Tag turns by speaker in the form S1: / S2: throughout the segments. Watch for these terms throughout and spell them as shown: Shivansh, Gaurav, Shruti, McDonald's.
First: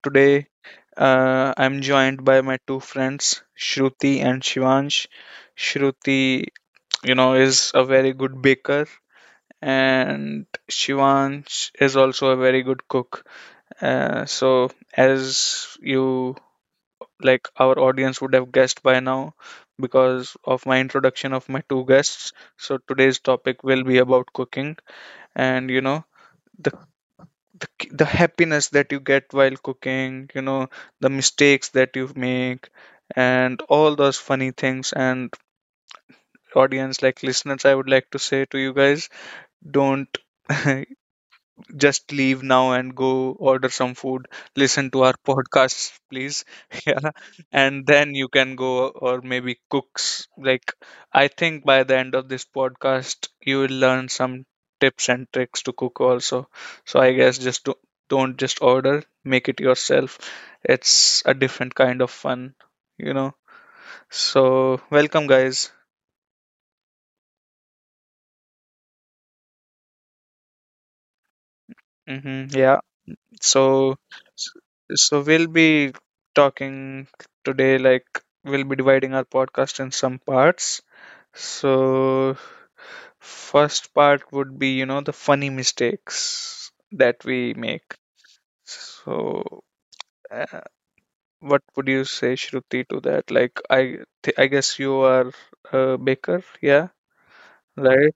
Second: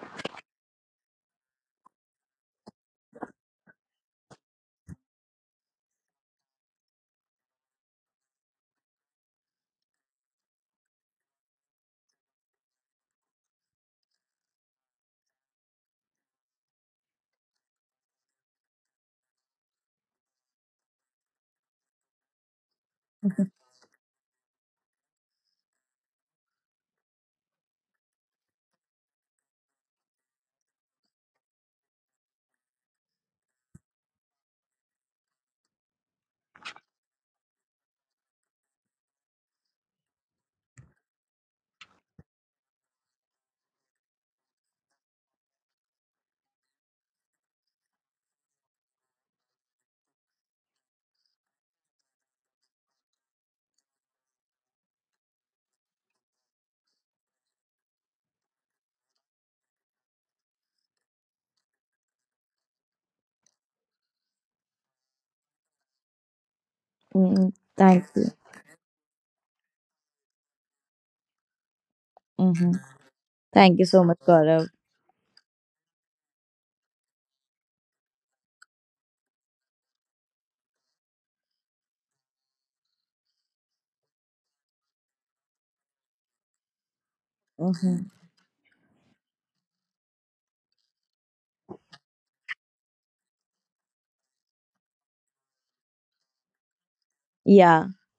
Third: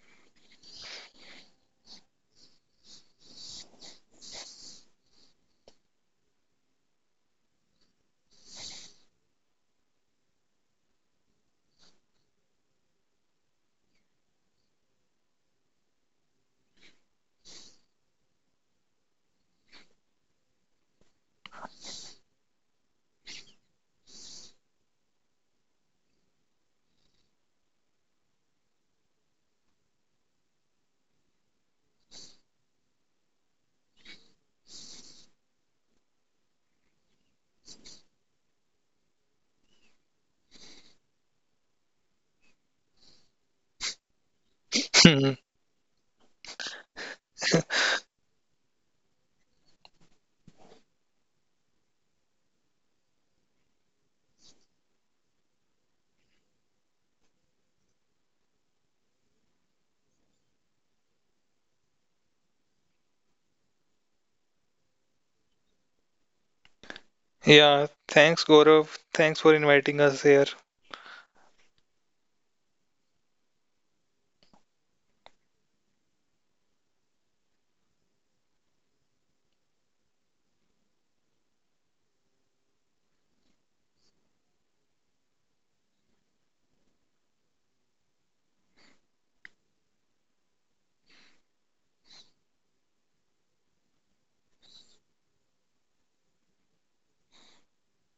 S1: today I'm joined by my two friends, Shruti and Shivansh. Shruti, you know, is a very good baker, and Shivansh is also a very good cook. Uh, so, as you like, our audience would have guessed by now because of my introduction of my two guests. So, today's topic will be about cooking, and you know, the happiness that you get while cooking, you know, the mistakes that you make, and all those funny things. And audience, like listeners, I would like to say to you guys, don't just leave now and go order some food. Listen to our
S2: Hmm.
S1: podcasts, please. Yeah. And then you can go or maybe cooks. Like, I think by the end of this podcast, you will learn some tips and tricks to cook also. So I guess don't just order, make it yourself. It's a different kind of fun, you know. So welcome, guys.
S3: Mm,
S2: Yeah,
S3: thank you.
S2: thanks Gaurav. Thanks for inviting us here.
S1: Mm-hmm.
S3: Hmm.
S1: Yeah.
S3: Thank you
S1: So,
S3: so much, Gaurav.
S1: so we'll be talking today, like we'll be dividing our podcast in some parts. So, first part would be, you know, the funny mistakes that we make.
S3: Hmm.
S1: So, uh, what would you say, Shruti, to that? Like, I guess you are a baker, yeah,
S3: Yeah.
S1: right?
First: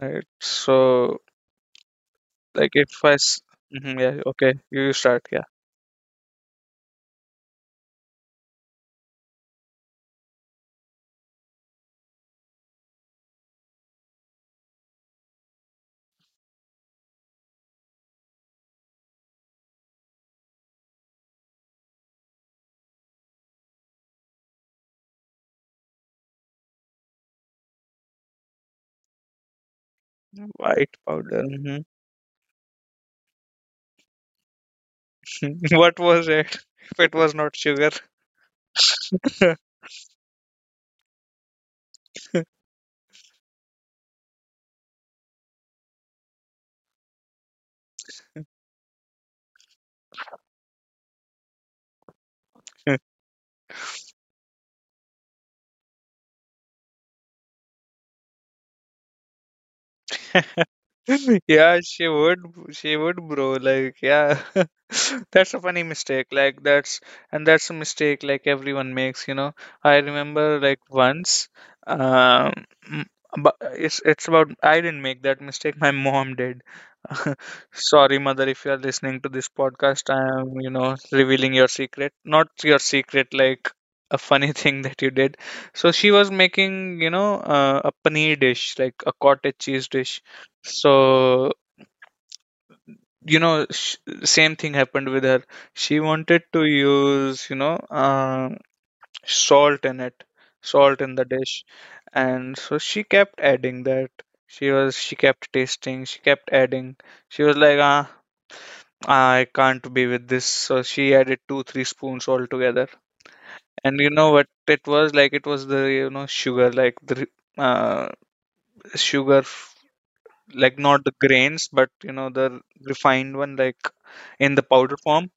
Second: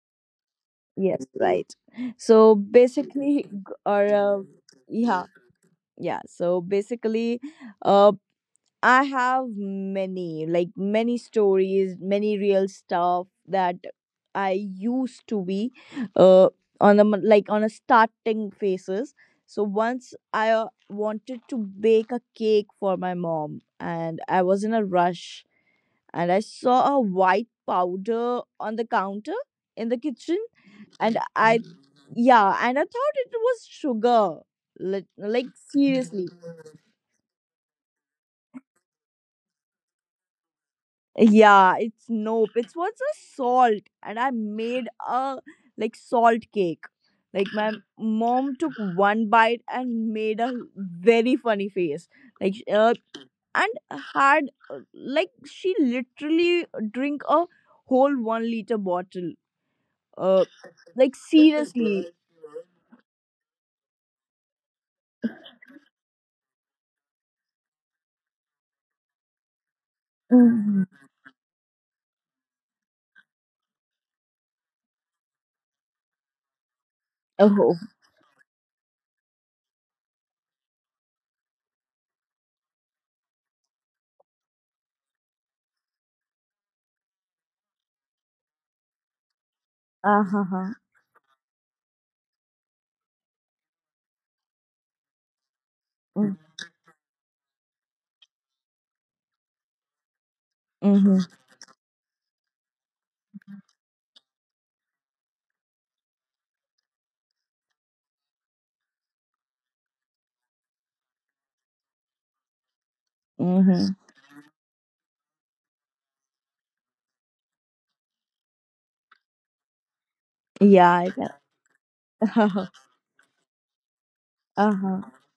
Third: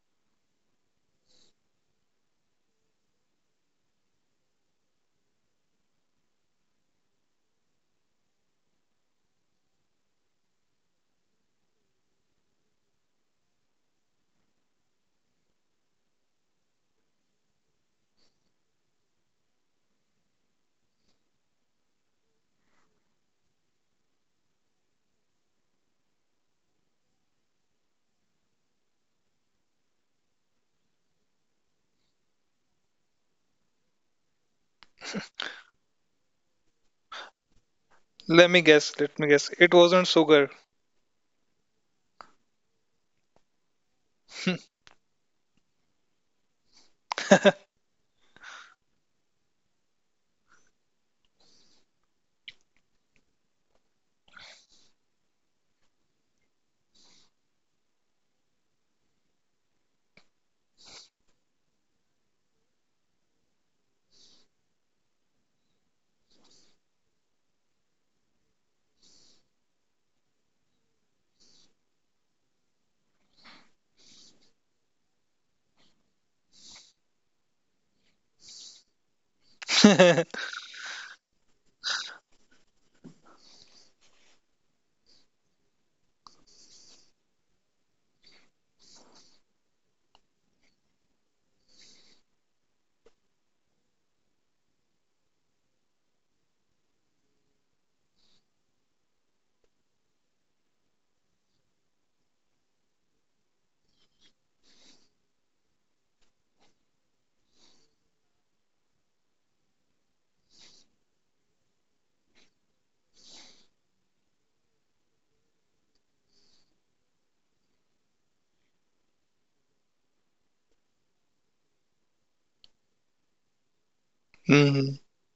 S1: Right. So,
S3: Yes. Right. So
S1: like, if I, s-
S3: basically,
S1: Mhm, yeah,
S3: Gaurav.
S1: okay, you
S3: Yeah.
S1: start, yeah.
S3: Yeah. So basically, uh, I have many, like many stories, many real stuff that I used to be, uh, on a like on a starting phases. So once I wanted to bake a cake for my mom, and I was in a rush and I saw a white powder on the counter in the kitchen.
S1: White
S3: And
S1: powder.
S3: I,
S1: Mm-hmm.
S3: yeah, and I thought it was sugar. Like,
S1: What
S3: seriously.
S1: was it if it was not sugar?
S2: Let me guess, let me guess. It wasn't sugar.
S3: Yeah, it's nope. It was a salt, and I made a, like, salt cake. Like my mom took one bite and made a very funny face. Like and had like she literally drink a whole 1 liter bottle. Uh, like
S1: Yeah, she
S3: seriously.
S1: would, she would, bro. Like, yeah, that's a funny mistake. Like, that's a mistake like everyone makes, you know. I remember like once, um, but it's about I didn't make that mistake. My mom did.
S3: Oh,
S1: Sorry, mother, if you are listening to this podcast, I am, you know, revealing your secret. Not your secret, like a funny thing that you did. So she was making, you know, a paneer dish, like a cottage cheese dish.
S3: uh huh.
S1: So, you know, sh same thing happened with her. She wanted to use, you know, salt in it, salt in
S3: Mm-hmm.
S1: the dish. And so she kept adding that. She kept tasting, she kept adding. She was like, ah, I can't be with this. So she added two, three spoons altogether.
S3: Mm-hmm.
S1: And you know what it was like? It was the, you know, sugar, like the uh, sugar, like
S3: Yeah,
S1: not the
S3: I
S1: grains but, you know, the
S3: can.
S1: refined one, like in the powder
S2: Mhm.
S3: Uh-huh.
S1: form.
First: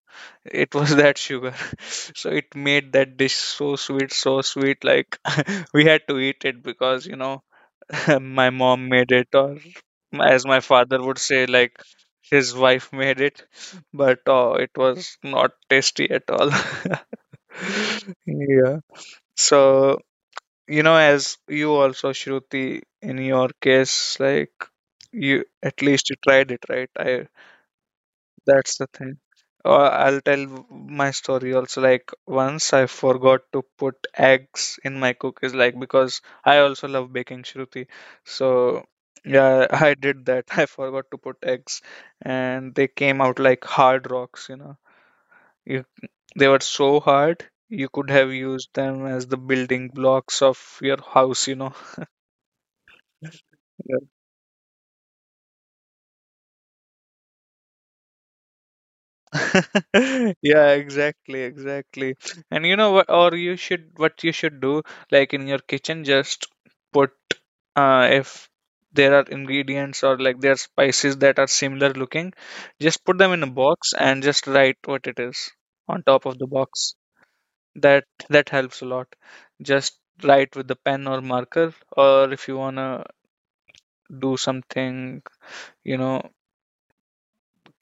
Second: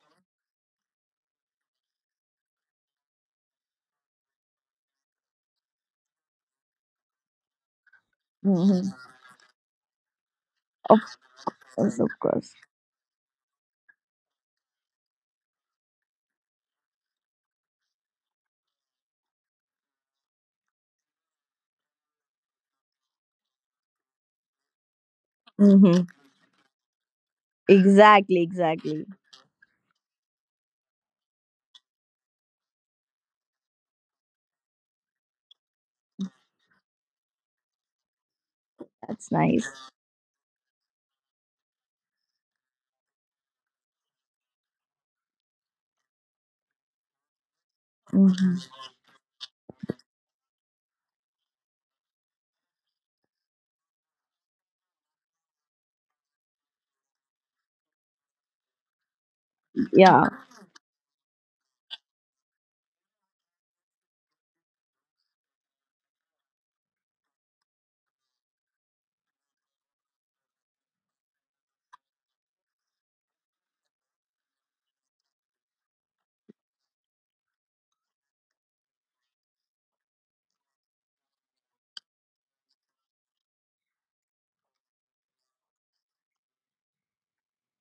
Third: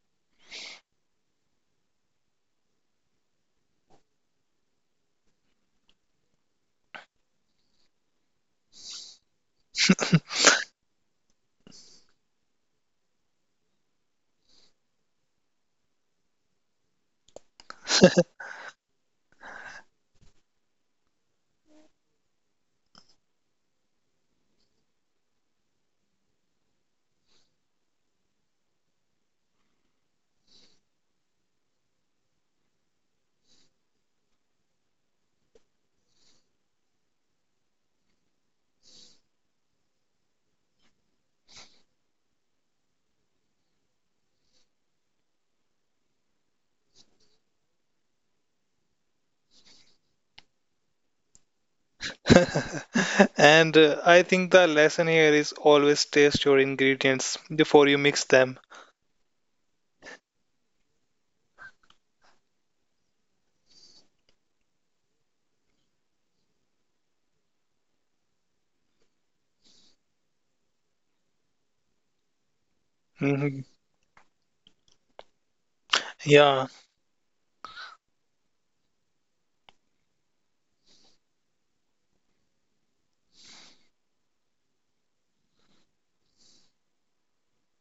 S1: It was that sugar. So it made that dish so sweet, so sweet. Like, we had to eat it because, you know, my
S3: Mm-hmm.
S1: mom made it, or as my
S3: Of
S1: father would say, like,
S3: course, of course.
S1: his wife made it, but oh, it was not tasty at all. Yeah. So, you know, as you also, Shruti, in your case, like, you at
S3: Mm-hmm.
S1: least you tried it, right? I
S3: Exactly,
S1: That's the
S3: exactly.
S1: thing. Or I'll tell my story also. Like, once I forgot to put eggs in my cookies, like, because I also love baking, Shruti. So
S3: That's nice.
S1: yeah, I did that. I forgot to put eggs, and they came out like hard rocks, you know. you, they were so hard you could have used
S3: Mm-hmm.
S1: them as the building blocks of your house, you know.
S2: And I think the lesson here is always taste your ingredients before you mix them.
S3: Yeah,
S1: Yeah, exactly, exactly. And you know what, or you should, what you should do, like in your kitchen, just put, if there are ingredients or like there are spices that are similar looking, just put them in a
S2: Mhm.
S1: box and just write what it is on top of the
S2: Yeah,
S1: box. That, that helps a lot. Just write with the pen or marker, or if you wanna do something, you know,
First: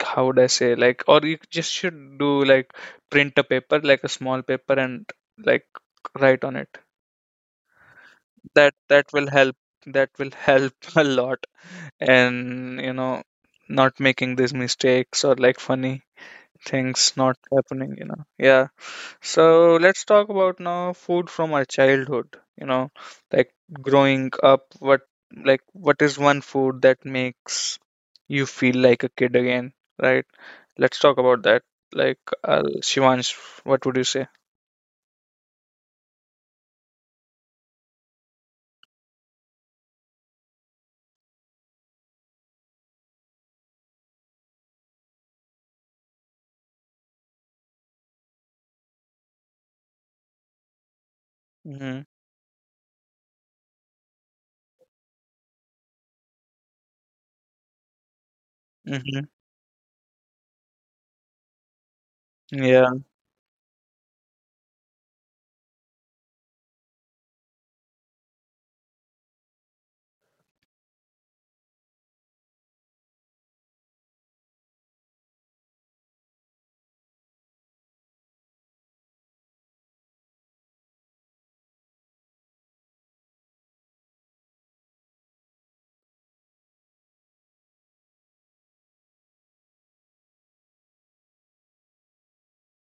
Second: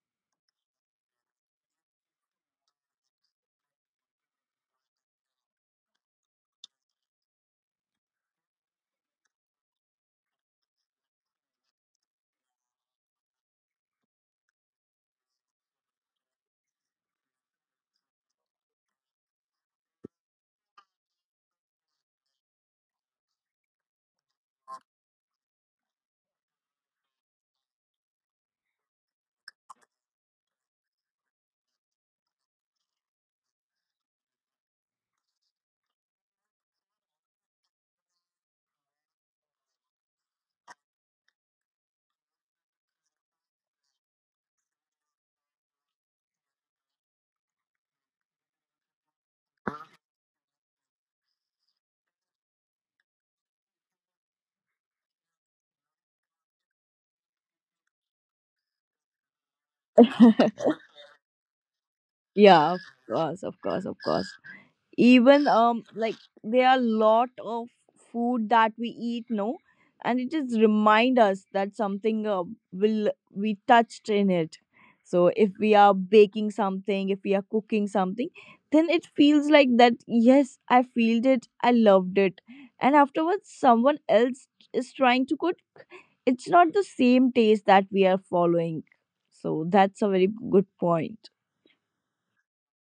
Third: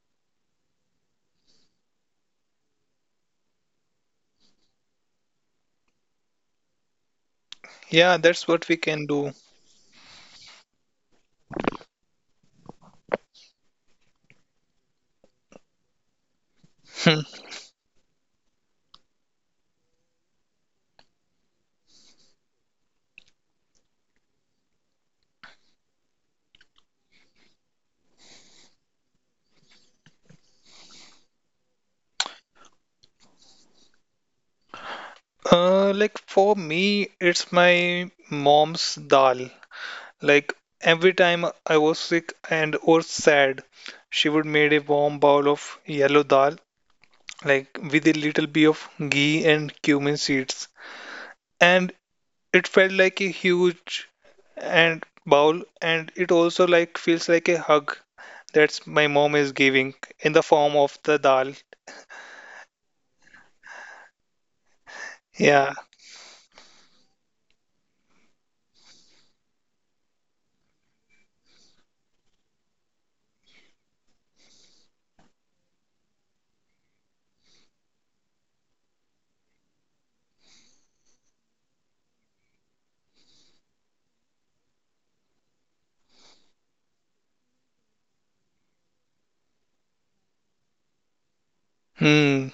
S1: how would I say, like, or you just should do like, print a paper, like a small paper, and like write on it.
S2: yeah, that's what we can
S1: That will
S2: do.
S1: help, that will help, a lot. And you know, not making these mistakes, or like funny things
S2: Hmm.
S1: not happening, you know. Yeah. So let's talk about now food from our childhood. You know, like growing up, what is one food that makes you feel like a kid again, right? Let's talk about that. Like, Shivansh, what would you say?
S2: Like for me, it's my mom's dal. Like every time I was sick and or sad, she would made a warm bowl of yellow dal like with a little bit of ghee and cumin seeds. And
S1: Mm-hmm.
S2: it felt like a huge and bowl, and it also like feels like a hug that's my
S1: Mm-hmm.
S2: mom is giving in the form of the dal.
S3: yeah, of
S1: Yeah.
S3: course, of course, of course. Even
S2: Yeah.
S3: like, there are a lot of food that we eat, no, and it just remind us that something will we touched in it. So if we are baking something, if we are cooking something, then it feels like that, yes, I feel it, I loved it. And afterwards, someone else is trying to cook, it's not the same taste that we are following. So that's a very good point.
S2: Hmm.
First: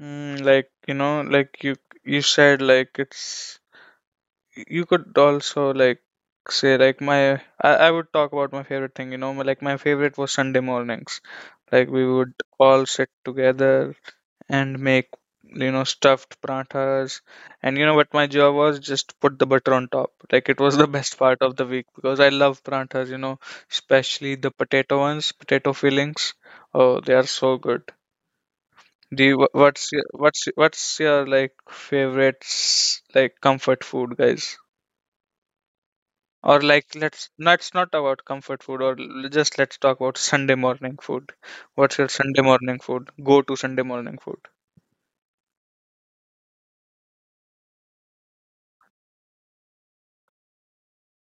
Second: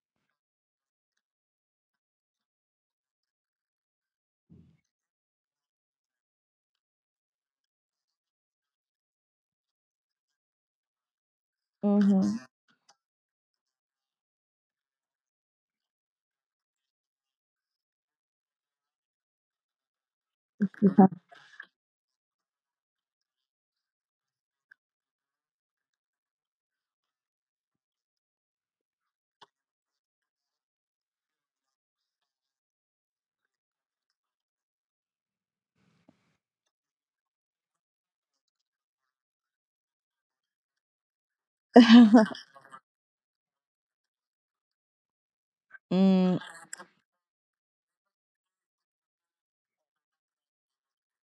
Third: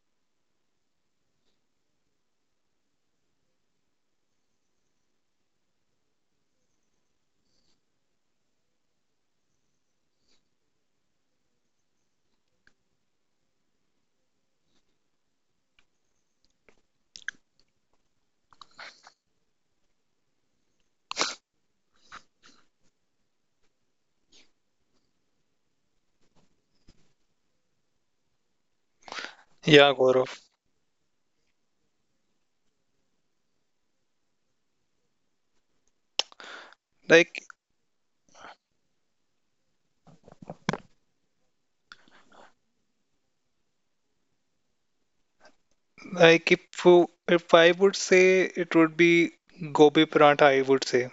S1: Mm, like you know, like you said, like, it's, you could also like say like my, I would talk about my favorite thing. You know, my favorite was Sunday mornings. Like, we would
S3: Mm-hmm.
S1: all sit together and make, you know, stuffed parathas, and you know what my job was? Just put the butter on top. Like, it was the best part of the week because I love parathas, you know, especially the potato ones, potato fillings. Oh, they are so good. Do you wha-
S2: Yeah, Gaurav.
S1: what's your like favorite like comfort food, guys? Or like, let's
S2: Like,
S1: let's not about comfort food, or just let's talk about Sunday morning food. What's your Sunday morning food, go to sunday morning food?
S2: like, if if I would say it would be gobi paratha, I would say.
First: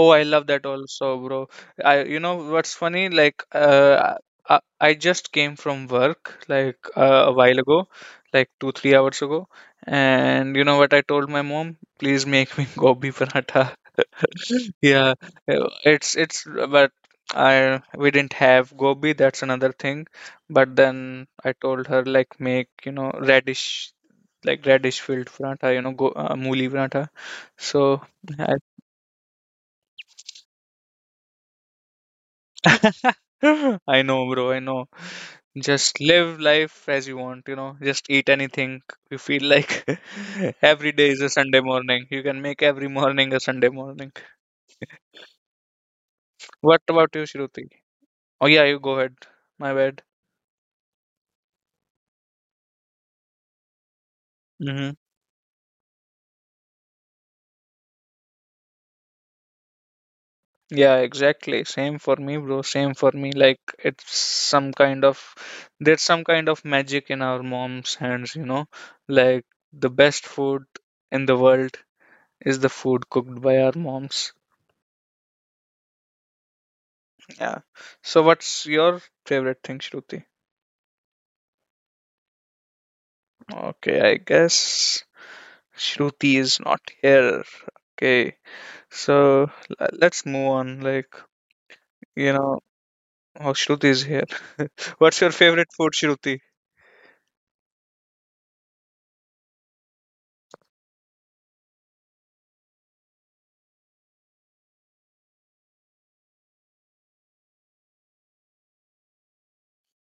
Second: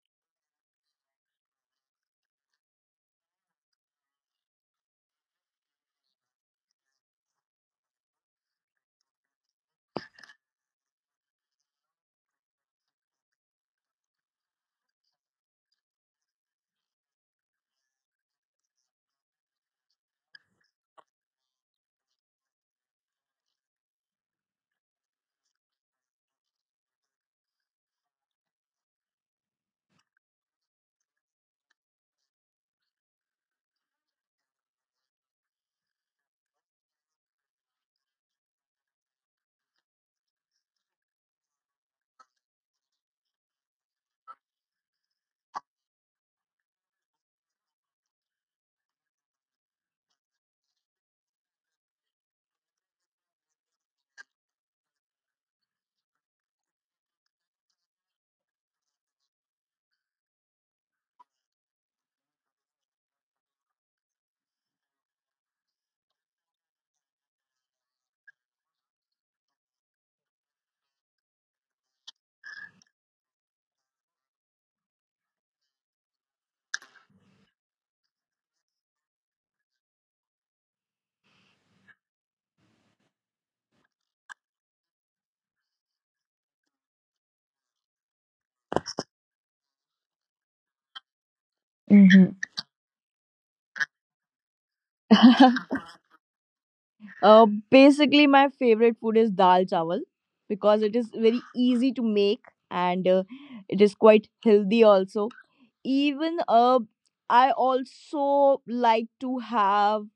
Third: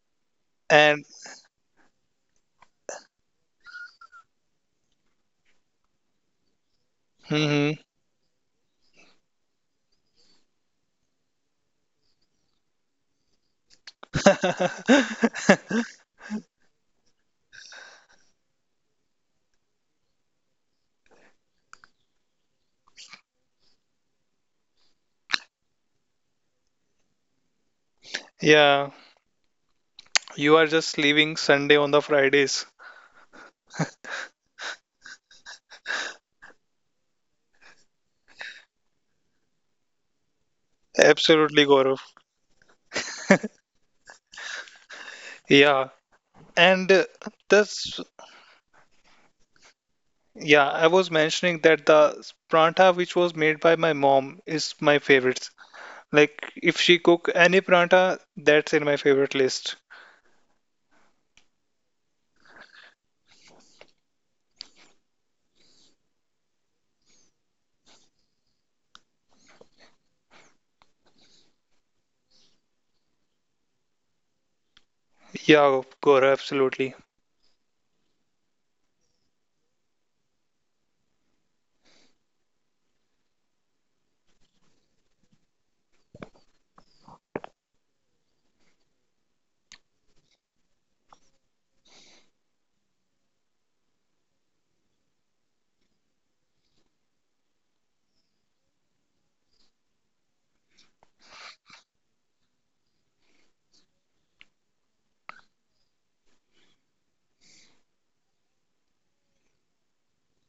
S1: Oh, I love that
S2: And
S1: also, bro. I You know what's funny, like I just came from work like a while
S2: hmm
S1: ago, like 2 3 hours ago. And you know what, I told my mom, please make me gobi paratha. Yeah, it's, but I, we didn't have gobi, that's another thing. But then I told her like, make, you know, radish, like radish filled paratha, you know, go mooli paratha. So I,
S2: yeah, you are just leaving Sunday on the Fridays.
S1: I know, bro, I know. Just live life as you want, you know, just eat anything you feel like. Every day is a
S2: Absolutely,
S1: Sunday
S2: Gaurav.
S1: morning. You can make every morning a Sunday morning.
S2: Yeah, And uh,
S1: What about you, Shruti?
S2: this,
S1: Oh yeah, you go ahead. My bad.
S2: yeah, I was mentioning that the pranta which was made by my mom is my
S1: Mm-hmm.
S2: favorite. Like if she cook any pranta, that's in my favorite list.
S1: Yeah, exactly. Same for me, bro. Same for me. Like it's some kind of, there's some kind of magic in our mom's hands, you know. Like the best food in the world is the food cooked by our moms.
S2: Yeah, Gaurav, absolutely.
S1: Yeah. So what's your favorite thing, Shruti? Okay, I guess Shruti is not here. Okay. So let's move on. Like, you
S3: Mm-hmm.
S1: know, oh, Shruti is here. What's your favorite food, Shruti?
S3: Basically, my favorite food is dal chawal because it is very easy to make, and it is quite healthy also. Even I also like to have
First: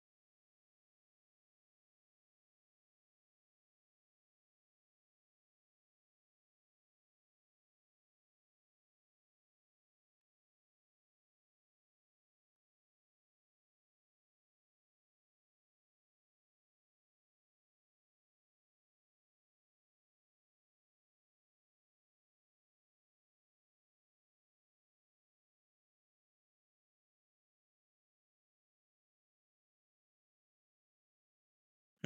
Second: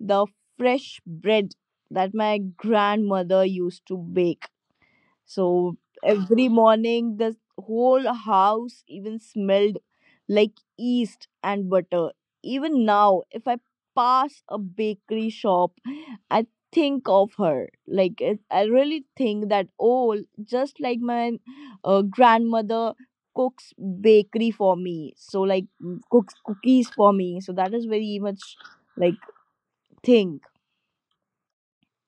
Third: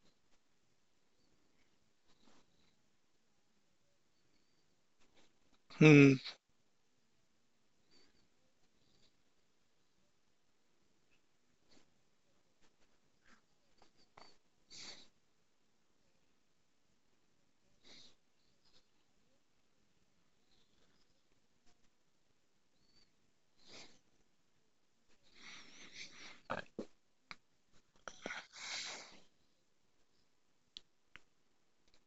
S3: the fresh bread that my grandmother used to bake. So
S2: Hmm.
S3: every morning, the whole house even smelled like yeast and butter. Even now, if I pass a bakery shop, I think of her. Like, it, I really think that, oh, just like my grandmother cooks bakery for me. So, like, cooks cookies for me. So, that is very much like thing.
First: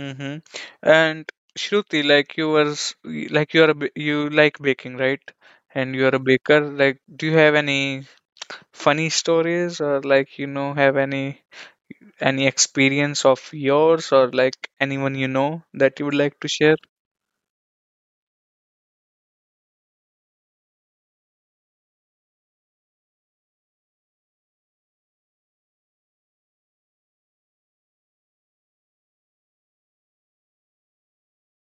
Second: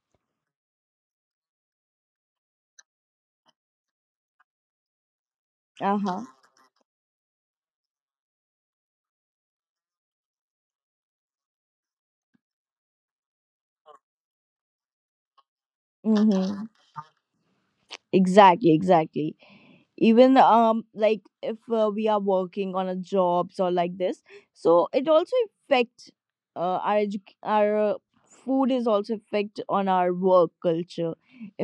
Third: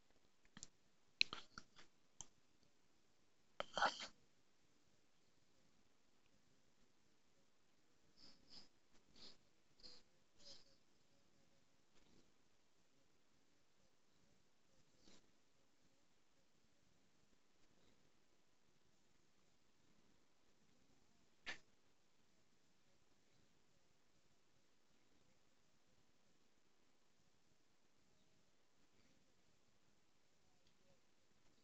S1: Mm-hmm. And Shruti, like, you were, s- y- like you are a you like baking, right? And
S3: Uh
S1: you are a
S3: huh.
S1: baker. Like, do you have any funny stories, or, like, you know, have any experience of yours, or like anyone you know, that you would like to
S3: Mm-hmm.
S1: share?
S3: Exactly, exactly. Even like, if we are working on a jobs or like this, so it also affect our our food is also affect on our work culture.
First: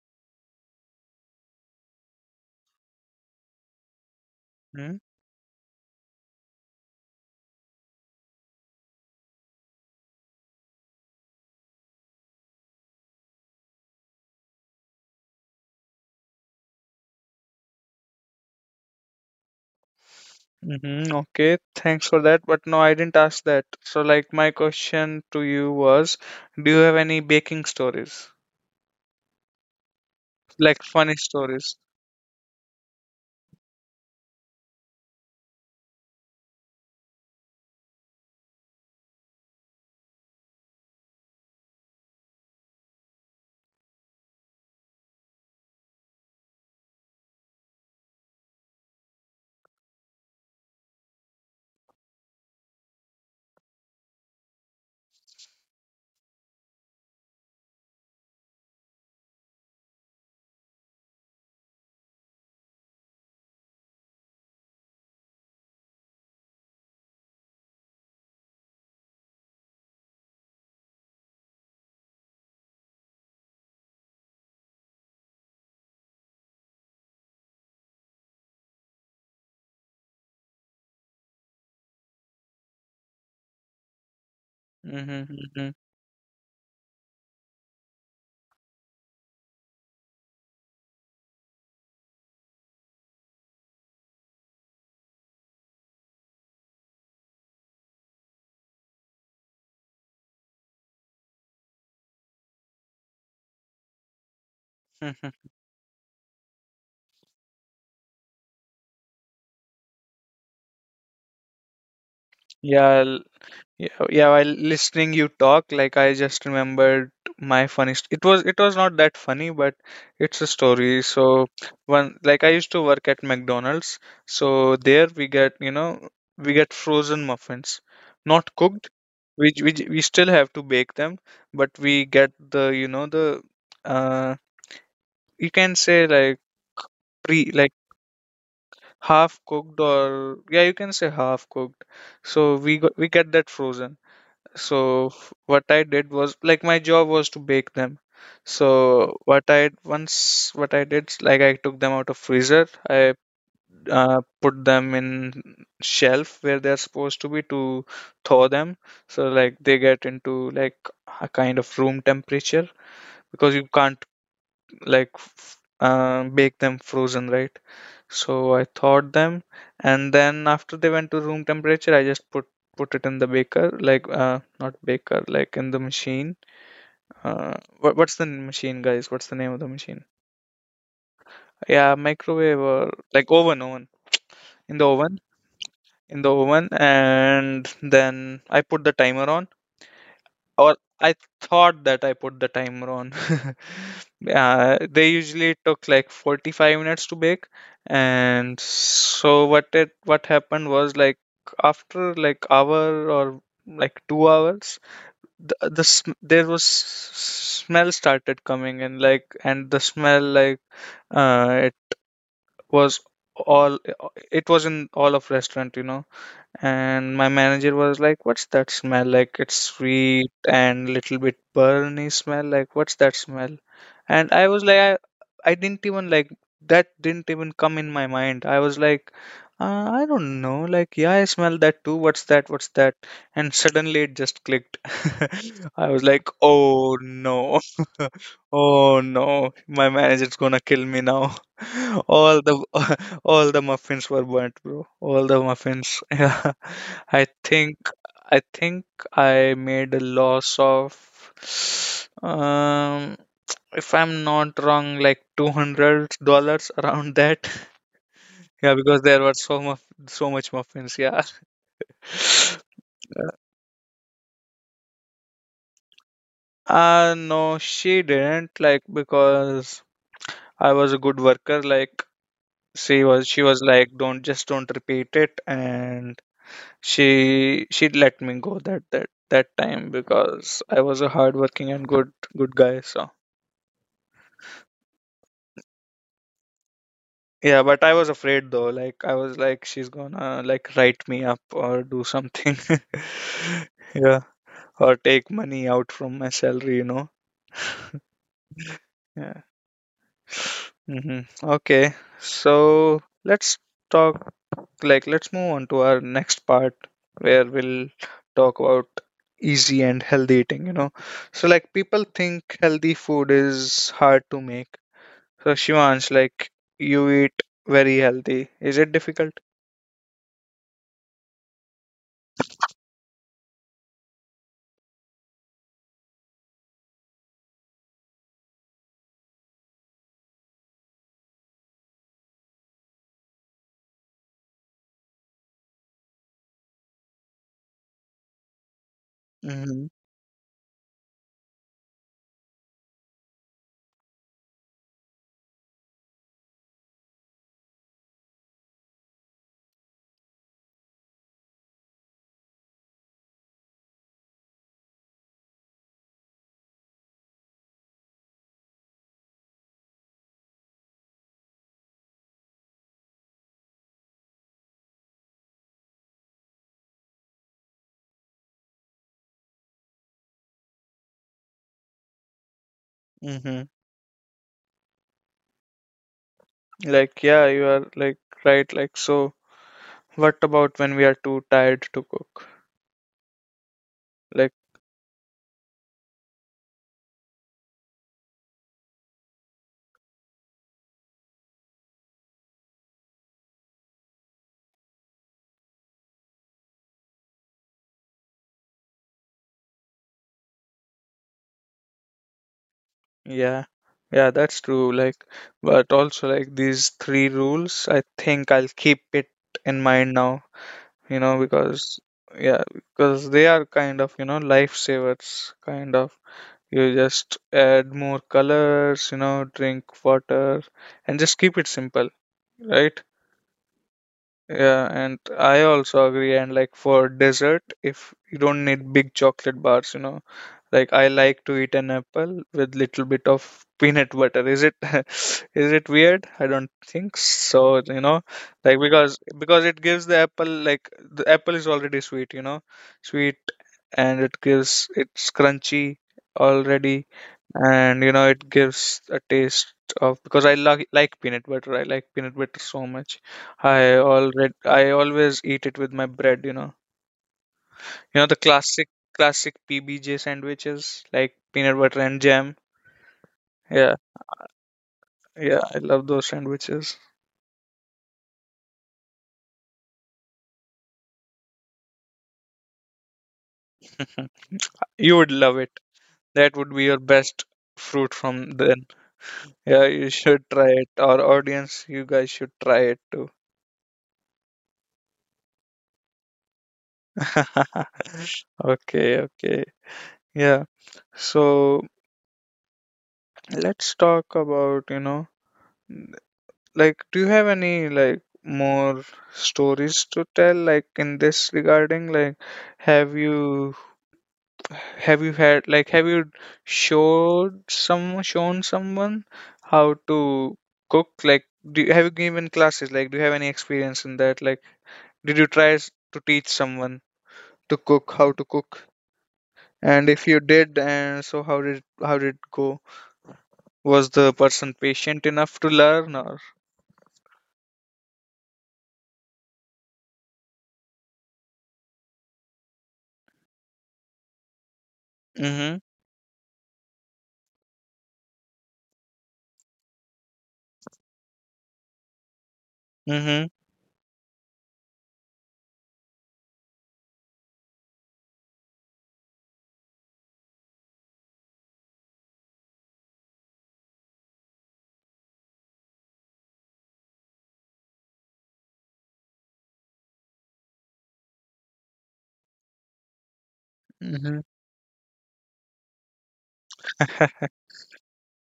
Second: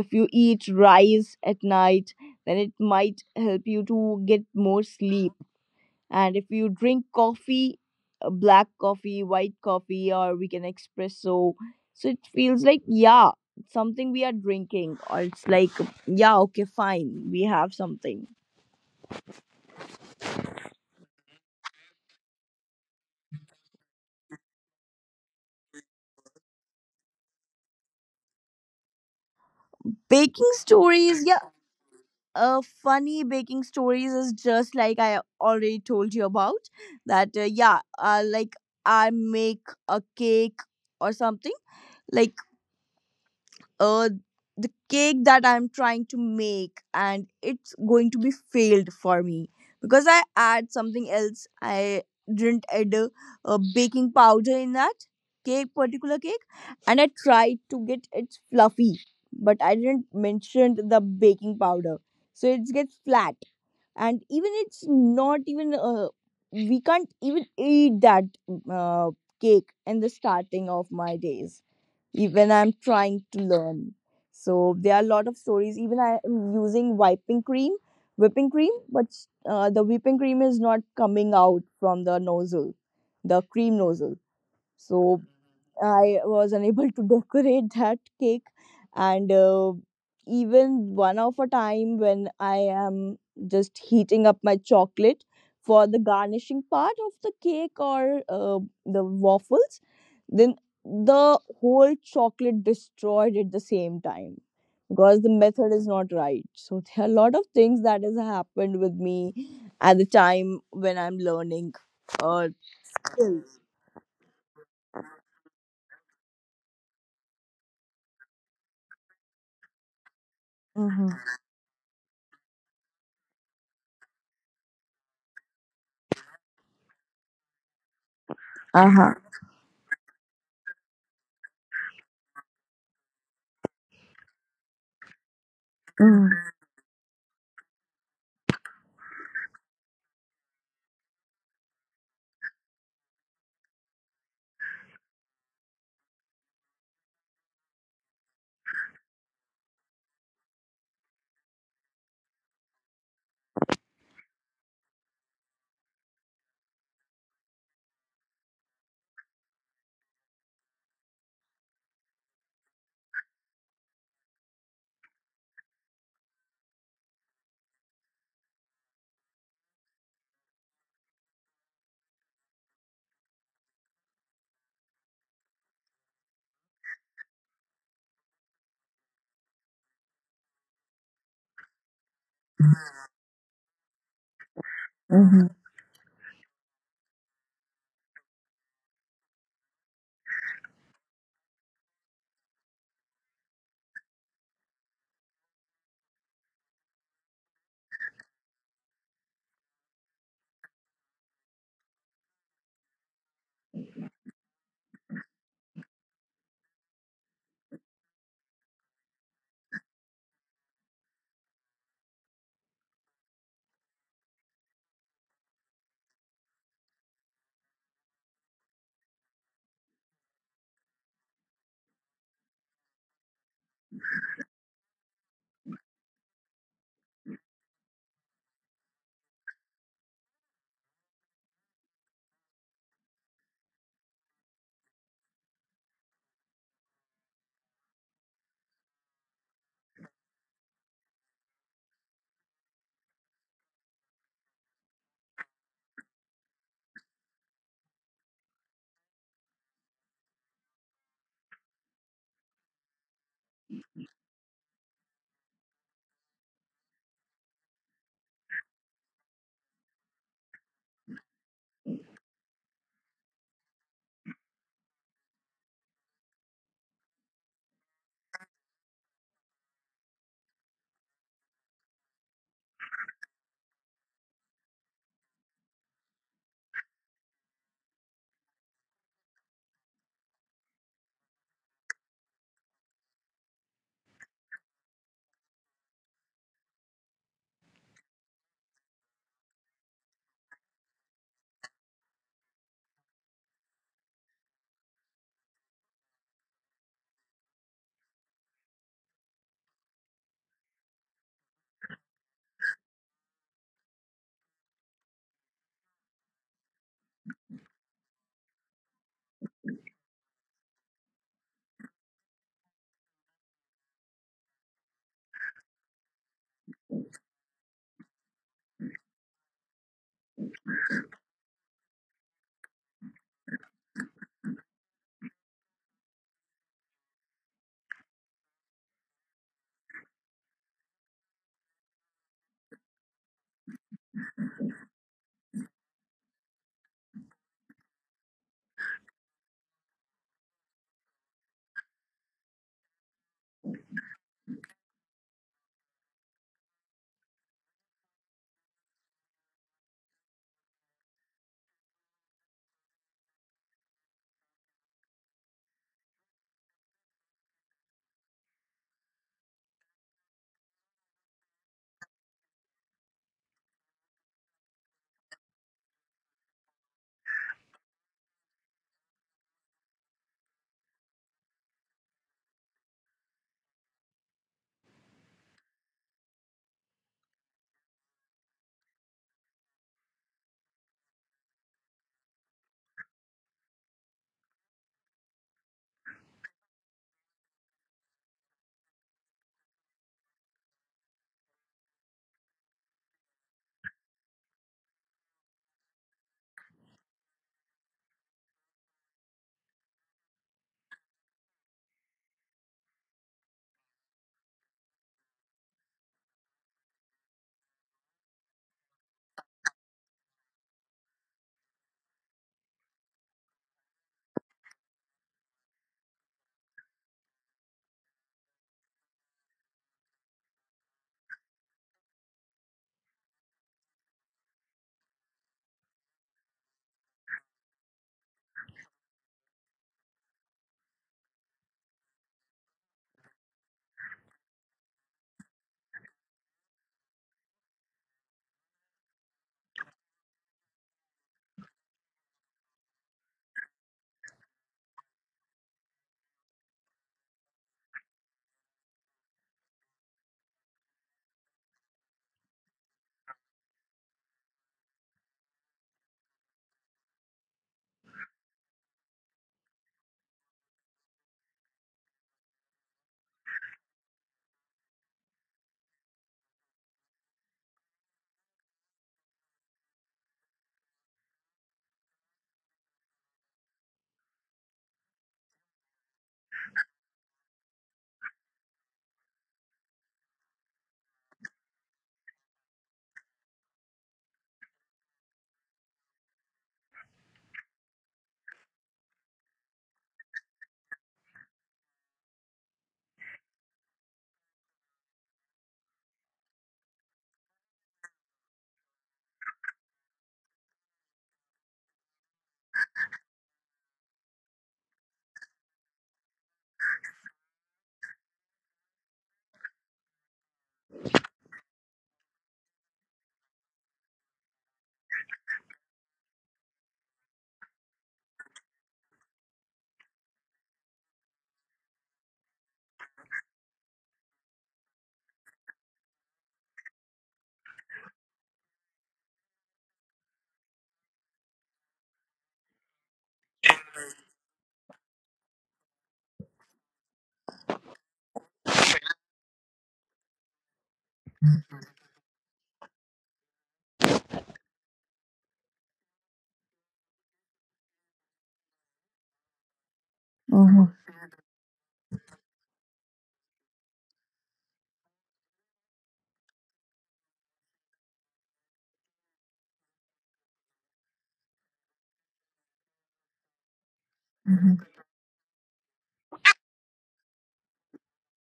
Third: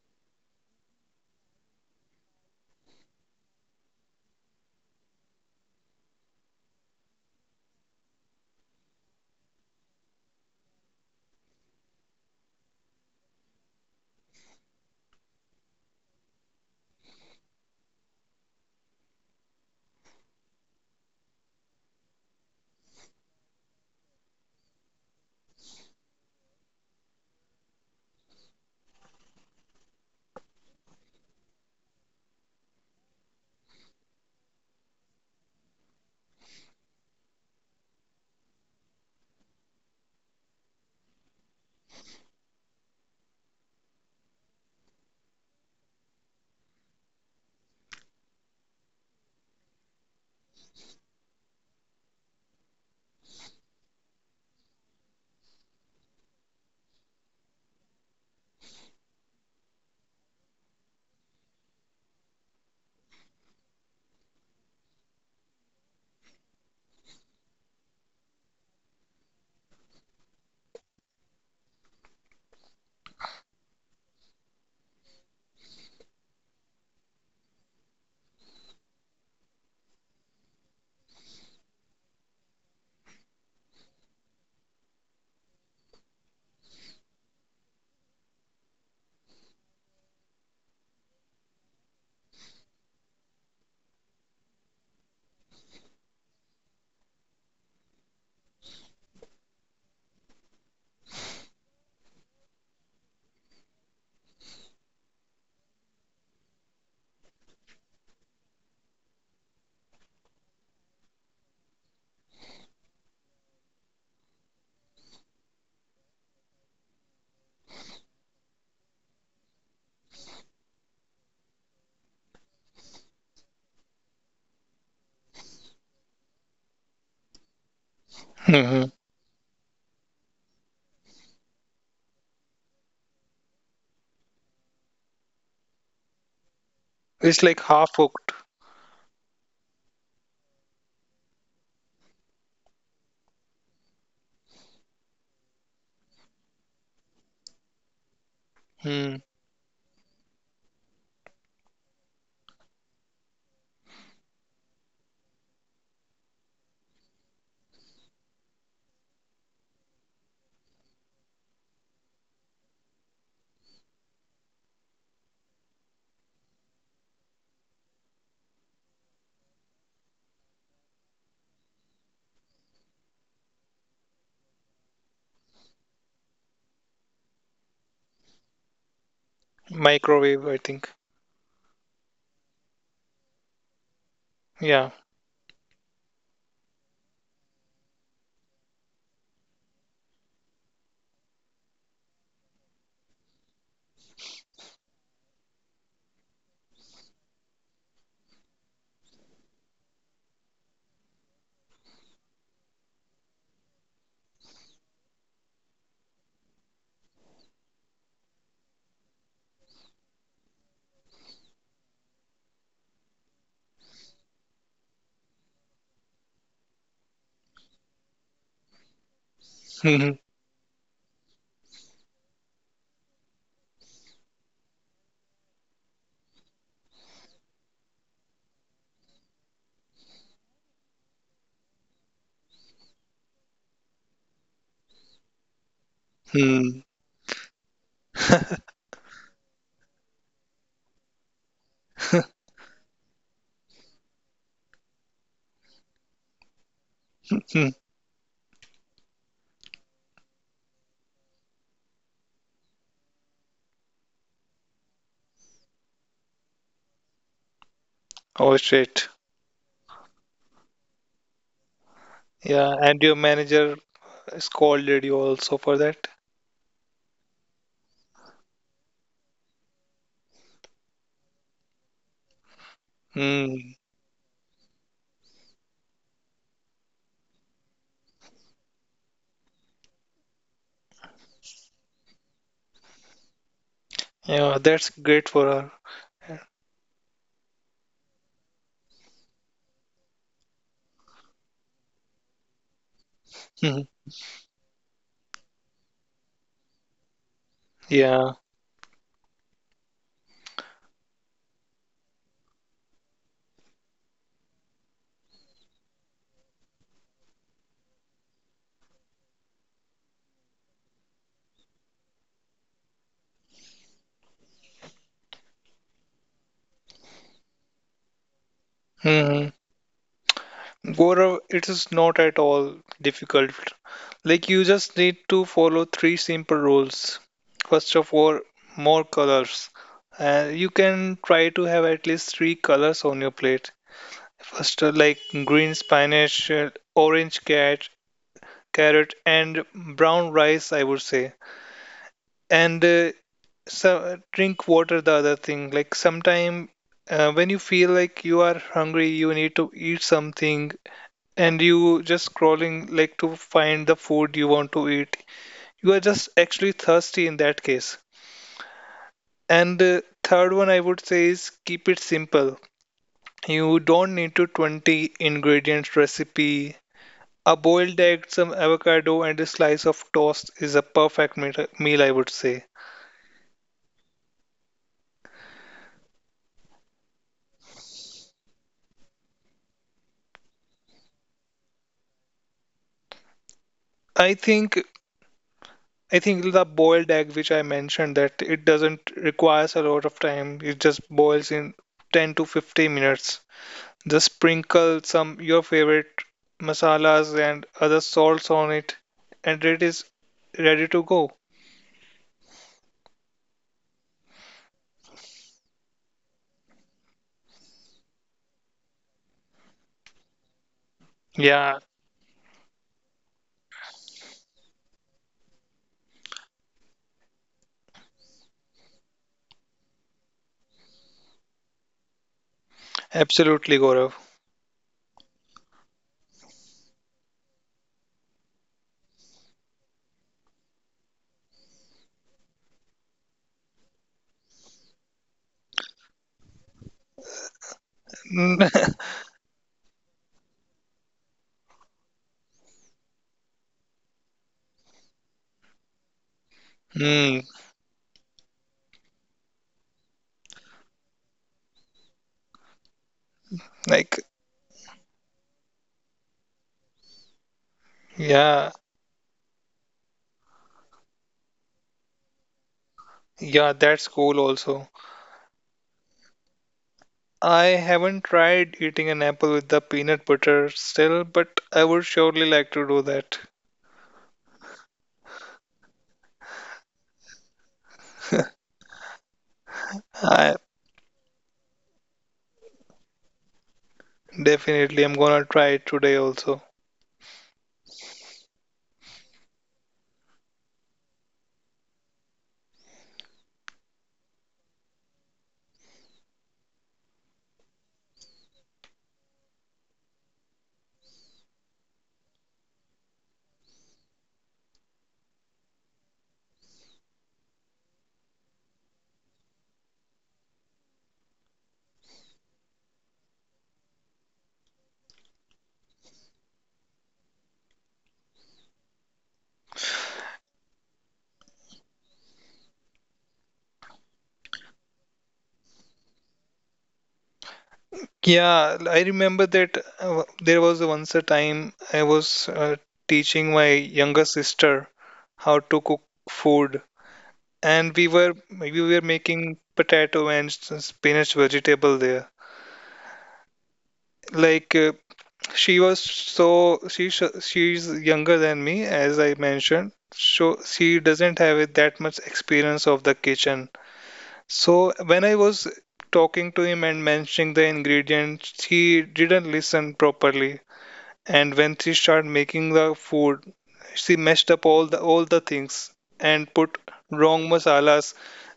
S3: If you eat rice at night, then it might help you to get more
S1: Hmm?
S3: sleep. And if you drink coffee, black coffee, white coffee, or we can espresso, so it feels like, yeah, something we are drinking, or it's like, yeah, okay, fine, we have something.
S1: Mm-hmm. Okay, thanks for that. But no, I didn't ask that. So, like, my question to you was, do you have any baking stories,
S3: Baking
S1: like funny
S3: stories, yeah.
S1: stories?
S3: Funny baking stories is just like I already told you about that. Yeah, like I make a cake or something. Like uh the cake that I'm trying to make, and it's going to be failed for me because I add something else. I didn't add a baking powder in that cake, particular cake, and I tried to get it fluffy, but I didn't mention the baking powder, so it gets flat. And even it's not even, we can't even eat that uh, cake in the starting of my days, even I'm trying to learn. So there are a lot of stories. Even I am using wiping cream, whipping cream, but the whipping cream is not coming out from the nozzle, the cream nozzle. So
S1: Mm-hmm. Mm-hmm.
S3: I was unable to decorate that cake, and even one of a time when I am just heating up my chocolate for the garnishing part of the cake, or the waffles, then the whole chocolate destroyed at the same time because the
S1: Mm-hmm.
S3: method is not right. So there are a lot of things that has happened with me at the time when I'm learning. Uh,
S1: Yeah.
S3: Skills.
S1: Yeah, yeah, while listening you talk, like I just remembered my funny it was not that funny, but it's a story.
S3: Mhm.
S1: So one, like, I used to work at McDonald's, so there we get, you know, we get frozen muffins, not
S2: hmm
S1: cooked.
S3: Uh-huh.
S1: We still have to bake them, but we get the, you know, the uh you can say like
S3: Mhm.
S2: It's
S1: pre
S2: like
S1: like
S2: half cooked.
S1: half cooked, or yeah, you can say half cooked. So we get that frozen. So what I did was, like, my job was to bake them.
S2: Hmm.
S1: So what I once what I did, like, I took them out of freezer. I put them in shelf where they're supposed to be, to thaw them. So like they get into like a kind of room temperature, because you can't like bake them frozen, right? So I thawed them, and then after they went to room temperature, I just put it in the baker, like not baker, like in the machine. What's the machine, guys? What's the name of the machine?
S2: Microwave, I think.
S1: Yeah, microwave or like oven, oven. In the
S2: Yeah.
S1: oven,
S3: Mhm.
S1: in the oven, and then I put the timer on, or I thought that I put the timer on. They usually took like 45 minutes to bake, and so what happened was like after like hour or like 2 hours, the sm- there was s- smell started coming in, like, and the smell, like, it was all, it was in all of restaurant, you know. And my manager was like, "What's that smell? Like, it's
S2: Hmm.
S1: sweet and little bit burny smell. Like, what's that smell?" And I was like, I didn't even like that, didn't even come in my mind. I was like, I don't know. Like, yeah, I smell that too. What's that? What's that? And suddenly it just clicked. I was like,
S2: Hmm.
S1: "Oh no." Oh no. My manager's gonna kill me now. All the all the muffins were burnt, bro. All the muffins. Yeah. I
S2: Hmm.
S1: think I think I made a loss of um if I'm not wrong, like $200 around that.
S2: Oh
S1: Yeah, because
S2: shit.
S1: there were so much muffins, yeah.
S2: Yeah, and your manager scolded you also for that.
S1: No, she didn't, like, because I was a good worker, like, she was
S2: Hmm.
S1: like, don't, just don't repeat it. And she let me go that time because I was a hardworking and good guy. So
S2: Yeah, that's great for her.
S1: yeah, but I was afraid though. Like, I was like, she's gonna like write me up or do something.
S2: Hmm.
S1: Yeah, or take money out from my salary.
S2: Yeah.
S1: Yeah. Okay, so let's talk, like, let's move on to our next part where we'll talk about easy and healthy eating. So, like, people think healthy food is hard to make. So, Shivansh, like, you eat very healthy. Is it difficult?
S2: Hmm. Gaurav, it is not at all difficult. Like you just need to follow three simple rules. First of all, more colors. You can try to have at least three colors on your plate. First, green spinach, orange carrot, and
S1: Mm-hmm.
S2: brown rice, I would say. And so drink water, the other thing. Like sometime when you feel like you are hungry, you need to eat something, and you just scrolling like to find the food you want to eat, you are just actually thirsty in that case. And uh, third one I would say is keep it simple. You don't need to 20 ingredients recipe. A boiled egg, some avocado, and a slice of toast is a perfect meal, I would say.
S1: Mm-hmm. Like, yeah, you are, like, right, like, so what about when we are too tired to cook?
S2: i
S1: Like,
S2: think i think the boiled egg which I mentioned that it doesn't requires a lot of time, it just boils in 10 to 15 minutes. Just sprinkle some your favorite masalas and other salts on it, and it is ready to go.
S1: yeah, yeah, that's true. Like, but also like these three rules, I think I'll keep it in mind now,
S2: Yeah,
S1: because yeah, because they are kind of, lifesavers, kind of. You just add more colors, drink water and just keep it simple, right?
S2: absolutely, Gaurav.
S1: Yeah, and I also agree. And like for dessert, if you don't need big chocolate bars, like I like to eat an apple with little bit of peanut butter. Is it is it weird? I don't think so, like because it gives the apple, like, the apple is already sweet, you know, sweet, and it gives it's crunchy already,
S2: Hmm,
S1: and you know it gives a taste of, because I like peanut butter. I like peanut butter so much.
S2: like,
S1: I always eat it with my bread. You know the
S2: yeah,
S1: classic classic PBJ sandwiches, like peanut butter and jam.
S2: yeah,
S1: Yeah,
S2: that's cool also.
S1: yeah, I love those sandwiches.
S2: I haven't tried eating an apple with the peanut butter still, but I would surely like to do that.
S1: You would love it. That would be your best fruit from then. Yeah, you should
S2: I
S1: try it. Our audience, you guys should try it too.
S2: definitely am gonna try it today also.
S1: Okay, okay. Yeah. So let's talk about, you know, like, do you have any, like, more stories to tell, like, in this regarding? Like, have you, have you had, like, have you showed some, shown someone how to cook? Like, do you, have you given classes? Like, do you have any experience in that? Like, did you try to teach someone to cook, how to cook? And if you did, and so how did it go? Was the person patient enough to learn, or
S2: Yeah, I remember that there was once a time I was teaching my younger sister how to
S1: mhm.
S2: cook food, and we were making potato and spinach vegetable there.
S1: Mhm.
S2: Like uh, she was so she's younger than me, as I mentioned, so she
S3: Hmm.
S2: doesn't have it that much experience of the kitchen. So when I was talking to him and mentioning the ingredients, he didn't listen properly. And when she started making the food, she messed
S1: Mhm.
S2: up all the things and put wrong masalas.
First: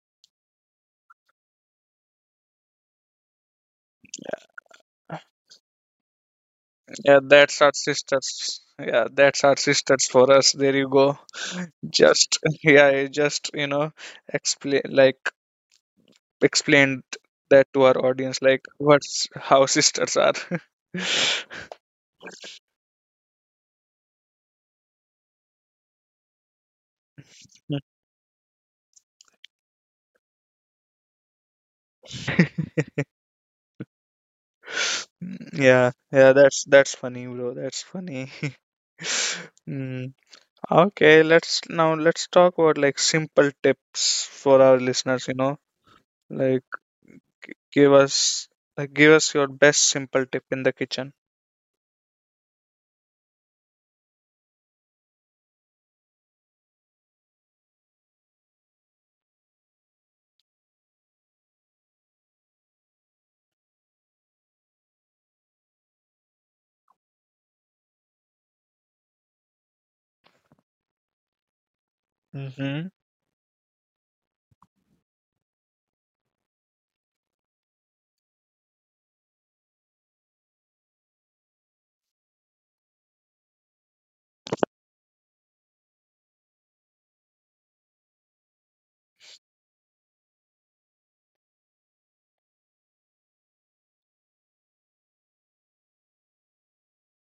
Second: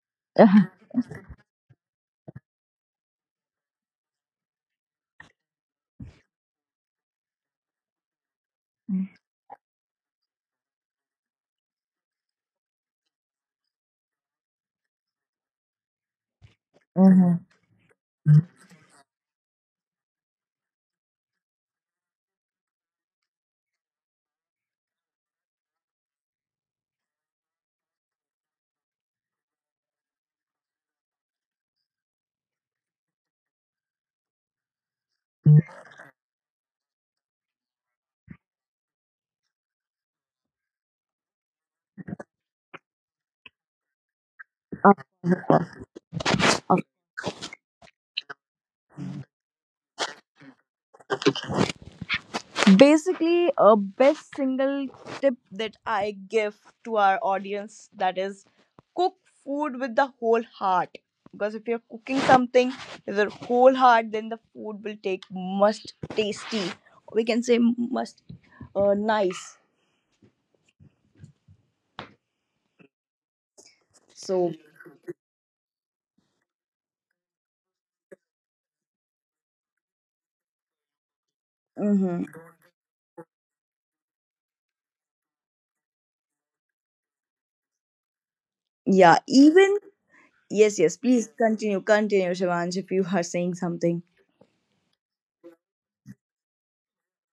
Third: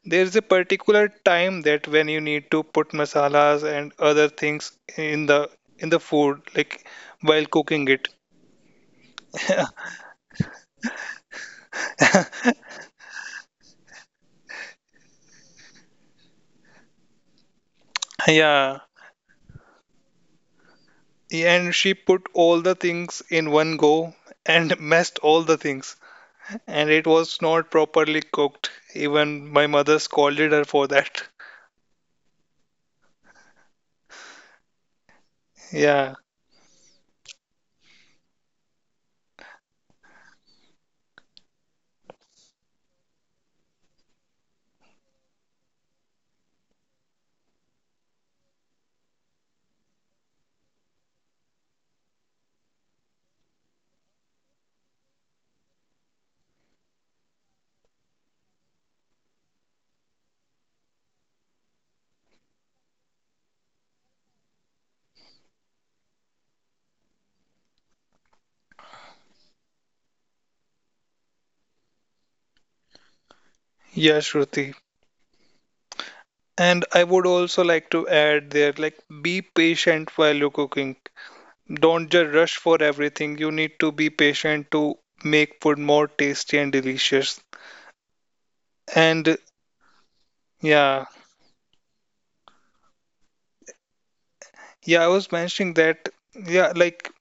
S2: There is a particular time that when you need to put masalas and other things in the food like
S1: Yeah,
S2: while
S1: that's our
S2: cooking it.
S1: sisters. Yeah, that's our sisters for us. There you go. Just yeah, I just, you know, explain like explained
S3: Hmm.
S1: that to our audience, like
S2: Yeah,
S1: what's how sisters are.
S2: and she put all the things in one go and messed all the things, and it was not properly cooked. Even my mother scolded her for that.
S1: Yeah,
S2: Yeah.
S1: yeah, that's funny, bro. That's funny. Mm. Okay, let's now let's talk about like simple tips for our
S3: Uh,
S1: listeners, you know, like. Give us, like, give us your best simple tip in the kitchen.
S3: Basically, a best single tip that I give to our audience, that is, cook food with the whole heart. Because if you're cooking something with your whole heart, then the food will take must tasty. We can say must nice.
S1: Mm-hmm. Hmm.
S2: Yeah,
S3: So,
S2: Shruti. And I would also like to add there, like, be patient while you're cooking.
S3: hmm
S2: Don't just rush for everything. You need to be patient to make food more tasty and delicious.
S3: yeah,
S2: And
S3: even yes, yes.
S2: yeah,
S3: Please continue, continue, Shivansh, if you are saying something.
S2: yeah, I was mentioning that, yeah, like,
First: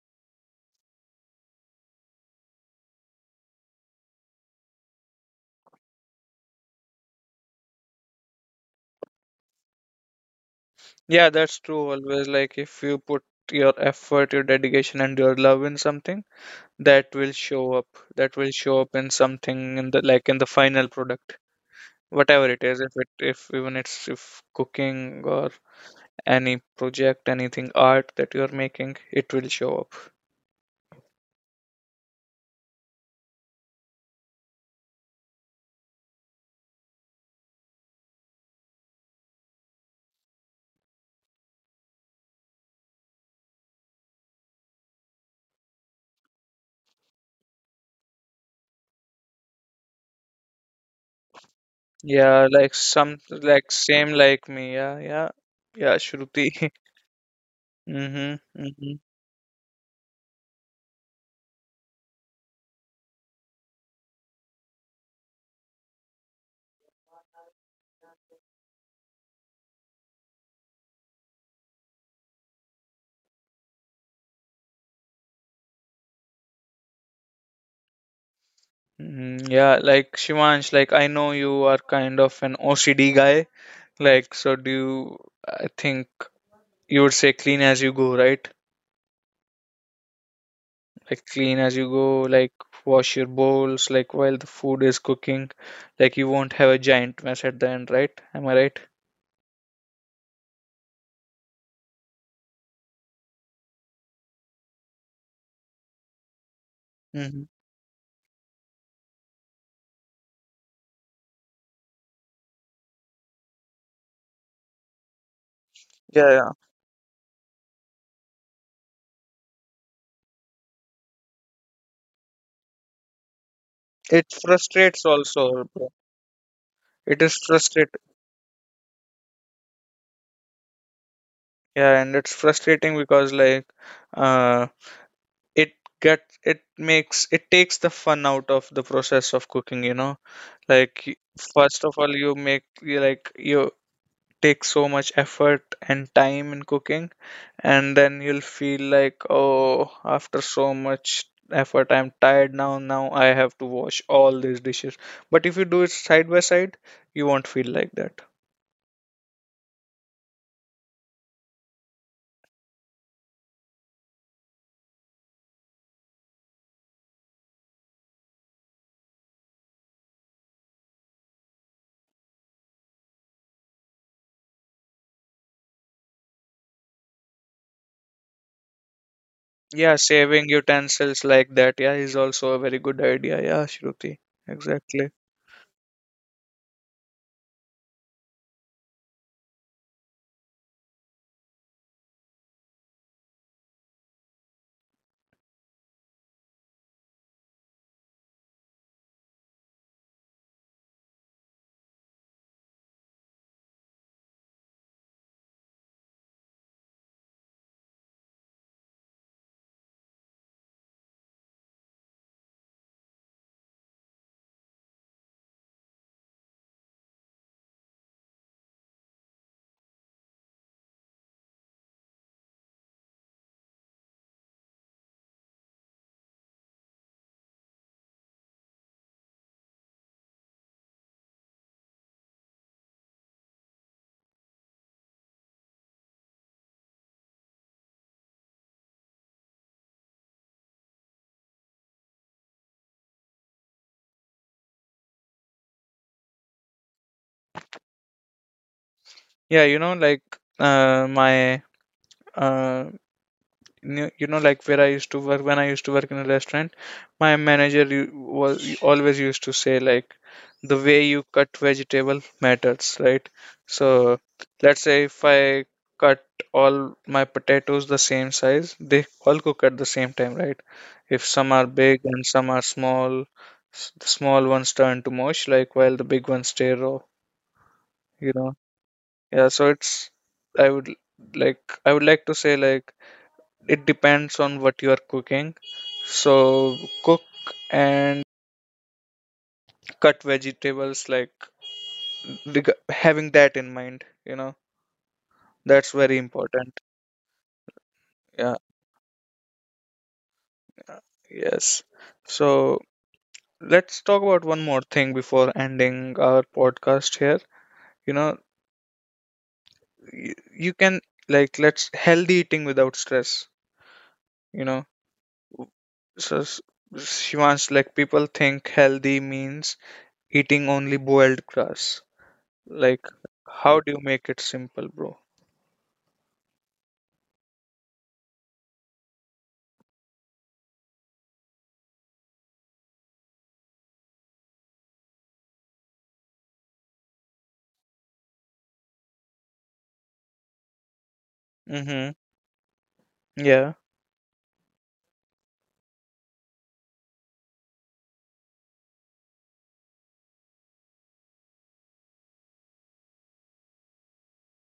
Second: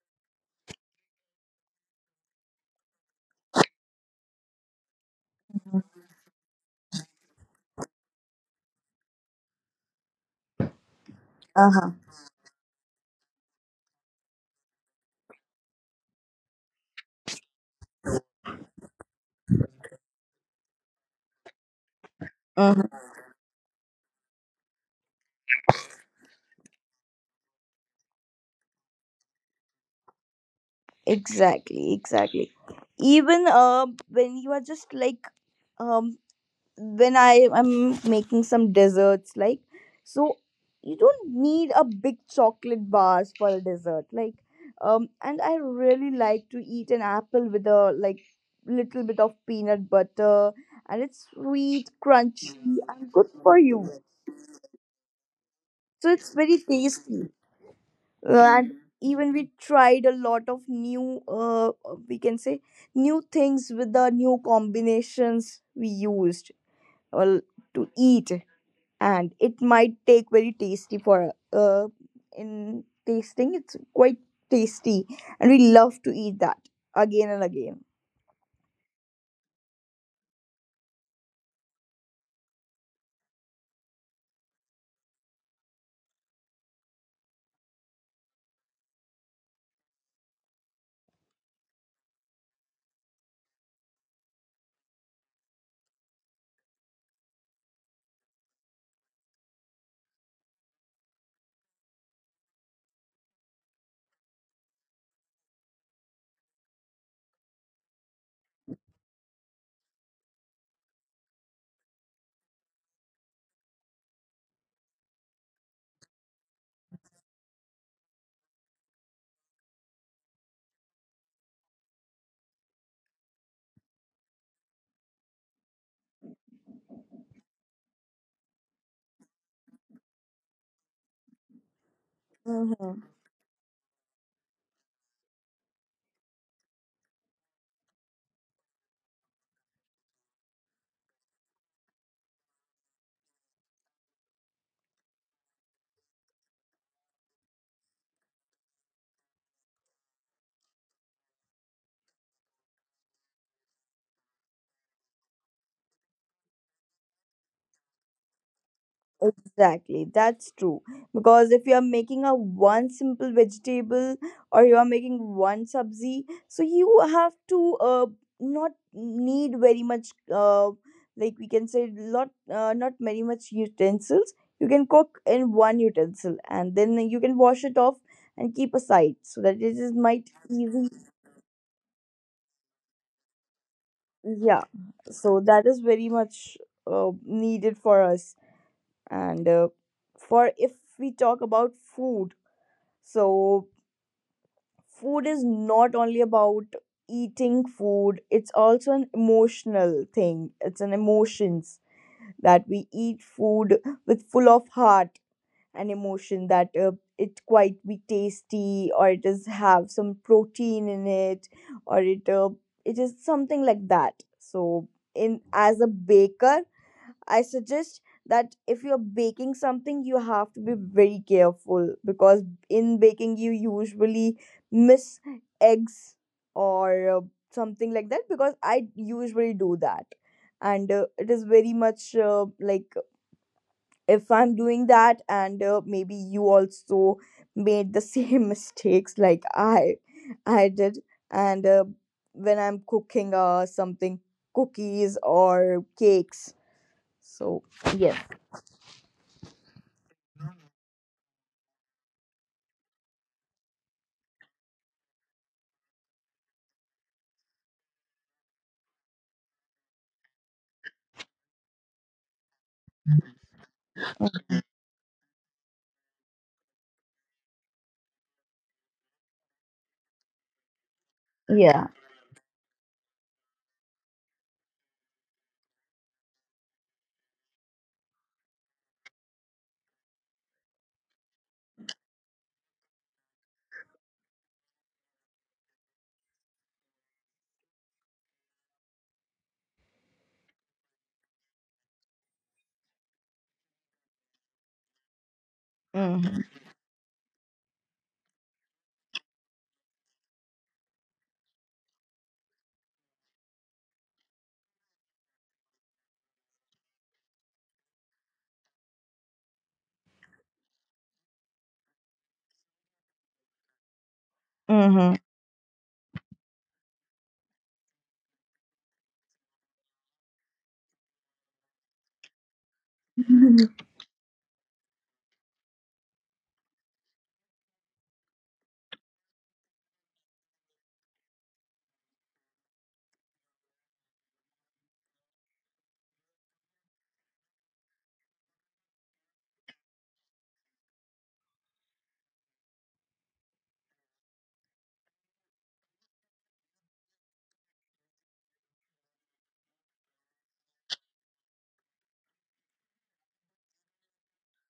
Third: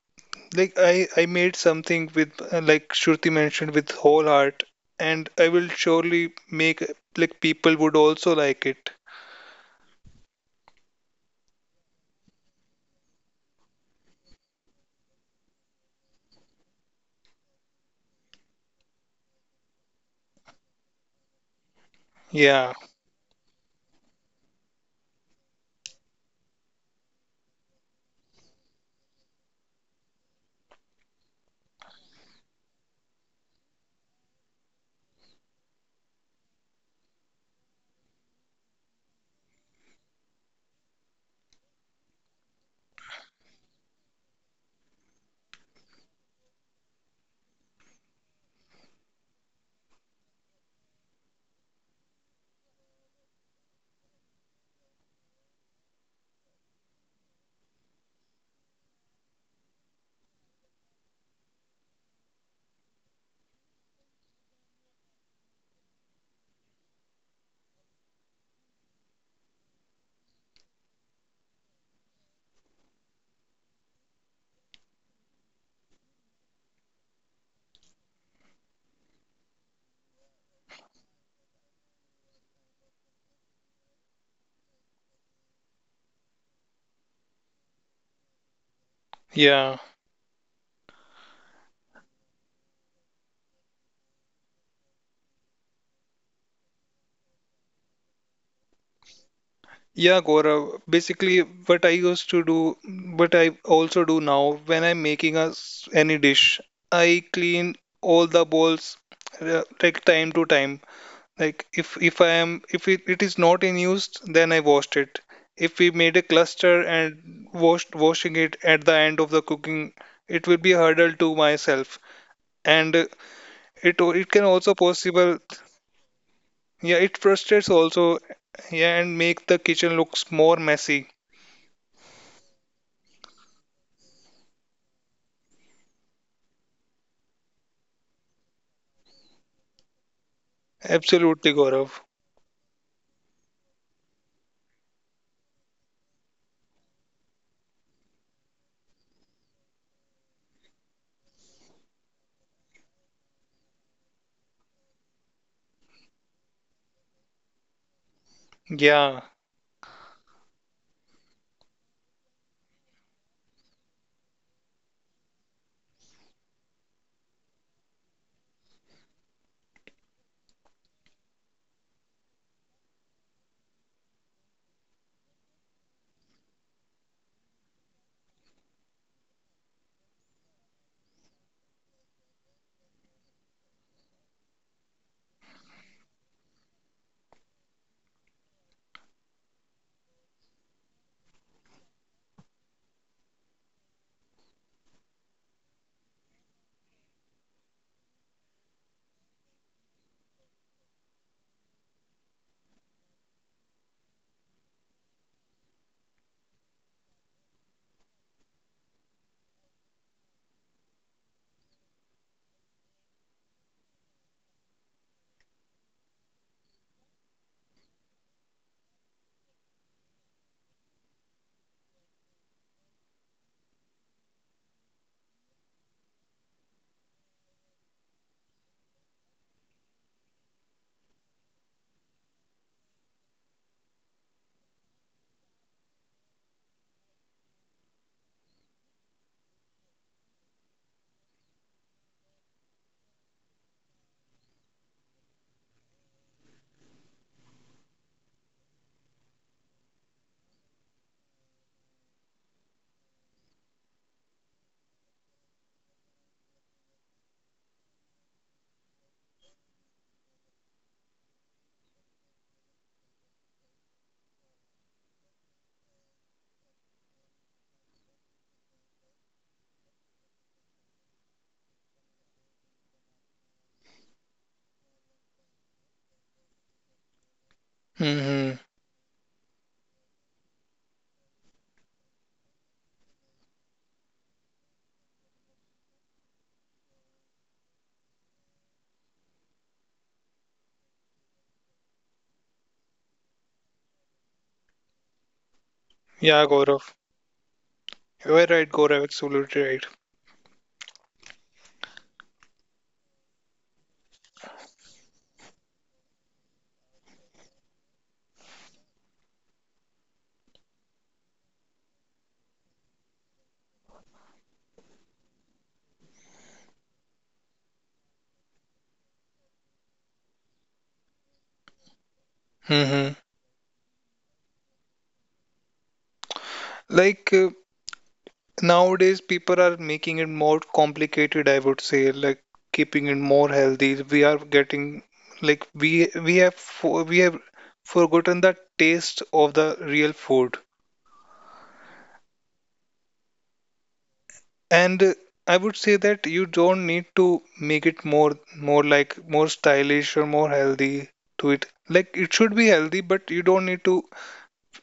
S2: like, I made something with like Shruti mentioned with whole heart, and I will surely make like people would also like it.
S1: Yeah, that's true,
S3: Uh
S1: always, like, if you put your effort, your dedication and your love in something, that will show up, that will show up in something, in the, like, in the final product, whatever it
S2: Yeah,
S1: is, if
S3: huh.
S1: it, if even it's if cooking or any project, anything, art that you're making, it will show up.
S3: Exactly, exactly. Even when you are just like, um, when I am making some desserts, like, so you don't need a big chocolate bars for a dessert, like, and I really like to eat an apple with a, like, little bit of peanut butter, and it's sweet,
S1: Yeah,
S3: crunchy,
S1: like
S3: and
S1: some,
S3: good for
S1: like
S3: you.
S1: same like me, yeah, yeah, yeah,
S3: So it's
S1: Shruti.
S3: very tasty.
S1: Mm-hmm.
S3: And even we tried a lot of new, we can say, new things with the new combinations we used, well, to eat, and it might take very tasty for, in tasting it's quite tasty, and we love to eat that again and again.
S1: Mhm. Yeah, like Shivansh, like I know you are kind of an OCD guy. Like, so do you, I think you would say clean as you go, right?
S2: yeah.
S1: Like, clean as you go, like wash your bowls, like while the food is cooking. Like, you won't have a giant mess at the end, right? Am I right?
S2: Yeah, Gaurav. Basically, what I used to do, but I also do now when I'm making any dish, I
S1: Hmm.
S2: clean all the bowls like time to time. Like if I am, if it is not in use, then I washed it. If we made a
S1: Yeah, yeah.
S2: cluster and washed washing it at the end of the cooking, it will be a hurdle to myself, and it
S1: It
S2: it can also
S1: frustrates
S2: possible.
S1: also, bro.
S2: Yeah, it
S1: It is
S2: frustrates
S1: frustrate.
S2: also. Yeah, and make the kitchen looks more messy.
S1: Yeah, and it's frustrating
S3: Mhm.
S1: because, like, uh, it get it makes, it takes the fun out of the process of cooking, you know? Like,
S2: Absolutely,
S1: first of
S2: Gaurav.
S1: all, you make you like you take so much effort and time in cooking, and then you'll feel like, oh, after so much effort, I'm tired now. Now I have to wash all these dishes. But if you do it side by side, you won't feel like that.
S2: Yeah.
S3: Exactly, that's true. Because if you are making a one simple vegetable, or you are making one sabzi, so you have to not need very much, like we can say lot, not very much utensils. You can cook in one utensil and then you can wash it off and keep aside so that it
S1: Yeah,
S3: is might
S1: saving
S3: easy.
S1: utensils like that, yeah, is also a very good idea. Yeah, Shruti,
S3: Yeah,
S1: exactly.
S3: so that is very much needed for us, and for if we talk about food. So, food is not only about eating food, it's also an emotional thing. It's an emotions that we eat food with full of heart and emotion, that it quite be tasty, or it does have some protein in it, or it, it is something like that. So, in as a baker, I suggest that if you're baking something, you have to be very careful because in baking, you usually miss eggs, or something like that, because I usually do that. And it is very much like, if I'm doing that, and maybe you also made the same mistakes like I did. And when I'm cooking something, cookies or cakes. So, yes.
S1: Yeah, you know, like my uh, you know, like where I used to work, when I used to work in a restaurant, my manager was always used to say, like, the way you cut vegetable matters, right? So let's say if I cut all my potatoes the same size, they all cook at the same time, right? If some are
S3: Yeah.
S1: big and some are small, the small ones turn to mush, like, while the big ones stay raw, you
S2: Hmm.
S1: know. Yeah, so it's, I would, like, I would like to say, like, it depends on what you are cooking. So cook and cut vegetables like having that in mind, you know, that's very
S2: Yeah,
S3: Mm-hmm.
S1: important.
S2: Gaurav. You are
S1: Yeah,
S2: right, Gaurav. Absolutely right.
S1: yes. So let's talk about one more thing before ending our podcast here. You know, you, you can, like, let's healthy eating without stress, you know.
S3: Mm-hmm.
S1: So she wants, like, people think healthy means eating only boiled grass.
S2: Hmm.
S1: Like, how do you make it simple, bro?
S2: Like uh, Nowadays, people are making it more complicated, I would say, like keeping it more healthy. We are getting like we have we have forgotten the taste of the real food.
S1: Mm-hmm. Yeah,
S2: And I would say that you don't need to make it more like more stylish or more healthy to it. Like it should be healthy, but you don't need to,